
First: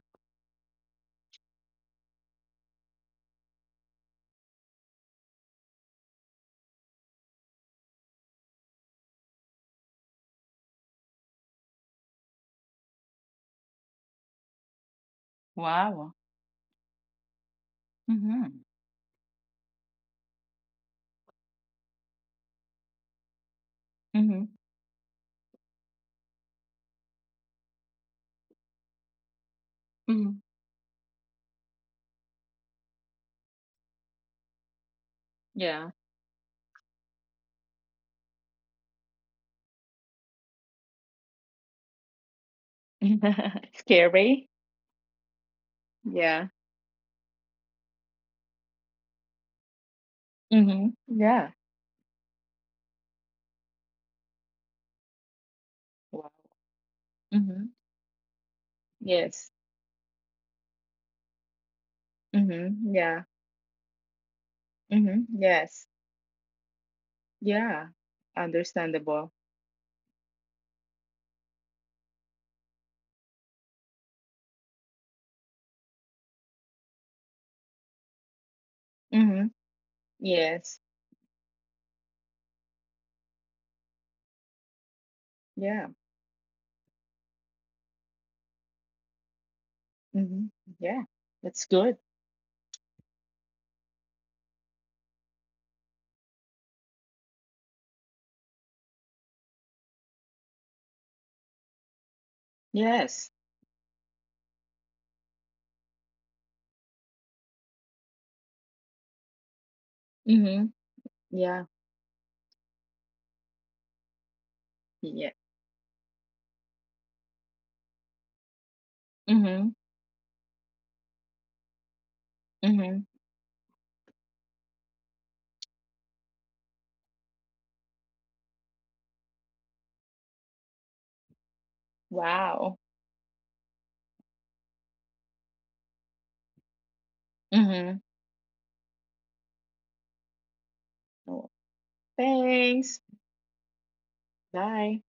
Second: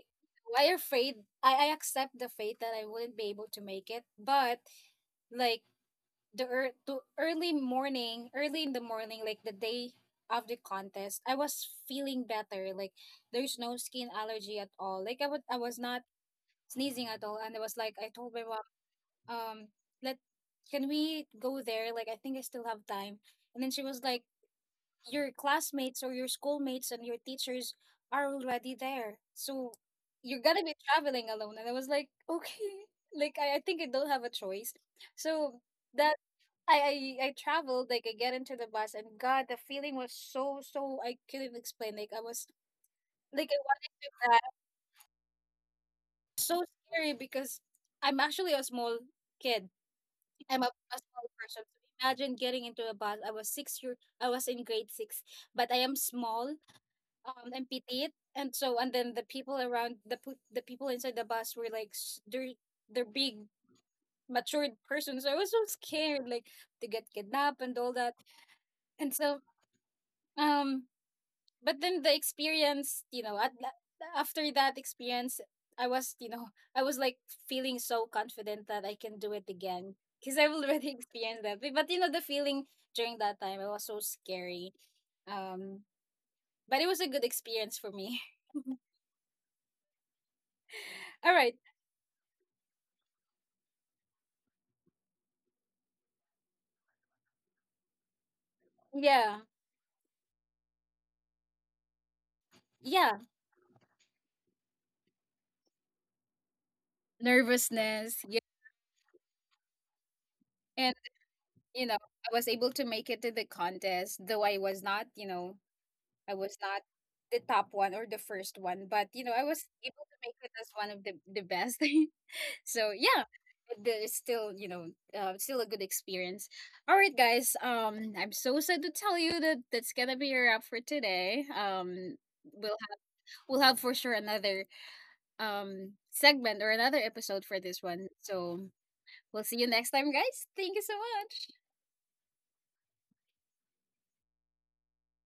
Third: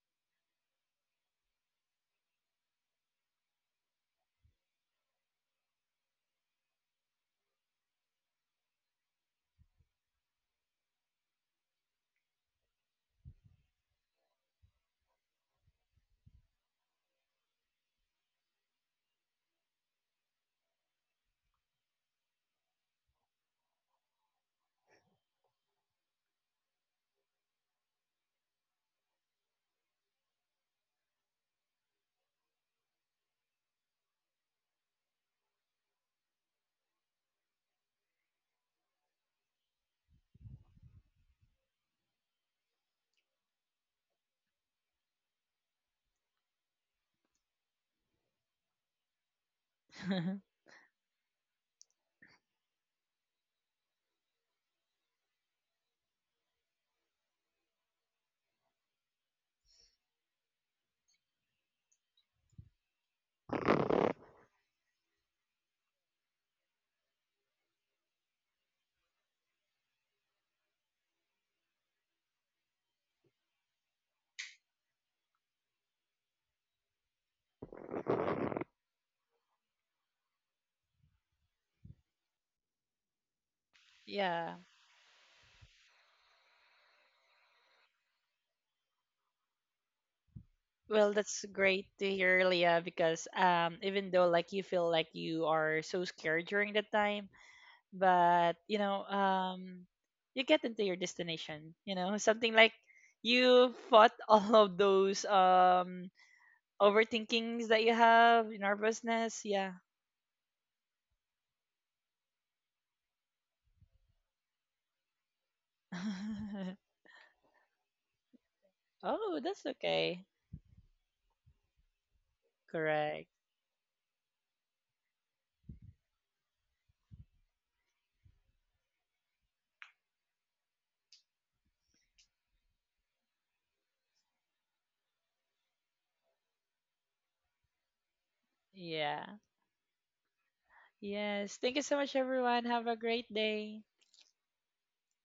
I afraid I accept the fate that I wouldn't be able to make it. But, like, the early morning, early in the morning, like, the day of the contest, I was feeling better. Like, there's no skin allergy at all. Like, I was not Wow. sneezing at all, and I was like, I told my Mm-hmm. mom, um, let can we go there? Like, I think I still have time. And then she was like, Mm-hmm. your classmates or your schoolmates and your teachers are already there, so you're Mhm. gonna be traveling alone. And I was like, okay, <laughs> like, I think I don't have a choice. So Yeah. that, I traveled, like, I get into the bus, and God, the feeling was, so I couldn't explain. Like, I was like, I <laughs> wanted to cry. Scary. Yeah. So scary because I'm actually a small kid. <laughs> I'm a, Mhm. a small Yeah. person. So imagine getting into a bus. I was in grade six, but I am Wow. small, and Mhm. empty. And so, and then the people Yes. around, the people inside the bus were, like, they're Mhm. they're Yeah. big matured persons. So I Mhm. was so Yes. scared, like, to get kidnapped and all Yeah. that. And so, Understandable. um but then the experience, after that experience, i was you know I was like feeling so confident that I can do it Mhm. again, because I've already Yes. <laughs> experienced that. You know, the feeling during that time, it was so yeah. scary. um Yeah. but it was a good experience for me. Mhm. Well, Yeah. <laughs> All that's right. That's great to good. hear, Leah, because even though like you feel like you are so scared during that time, but you know, Yeah, you get into your destination. You know, something like yeah, Yes. you fought <laughs> all of those overthinkings that you nervousness, yeah. have, nervousness. Yeah. Mhm. And, Yeah. I was able to make it to the contest, though i was not you Yeah. know i was not <laughs> the top one or the first one, but, Oh, I was that's Mhm. able to okay. make it as one of the best. <laughs> So Mhm. yeah, Correct. It's still you know still a good experience. All right, guys, I'm so sad to tell you that that's gonna be a wrap for today. We'll Wow. have we'll have for sure another segment or another episode for this one, Mhm. so Yeah. we'll see you next time, guys. Thank you so much. Yes. Oh, Thank you so much, everyone. Have a thanks. great day. Bye.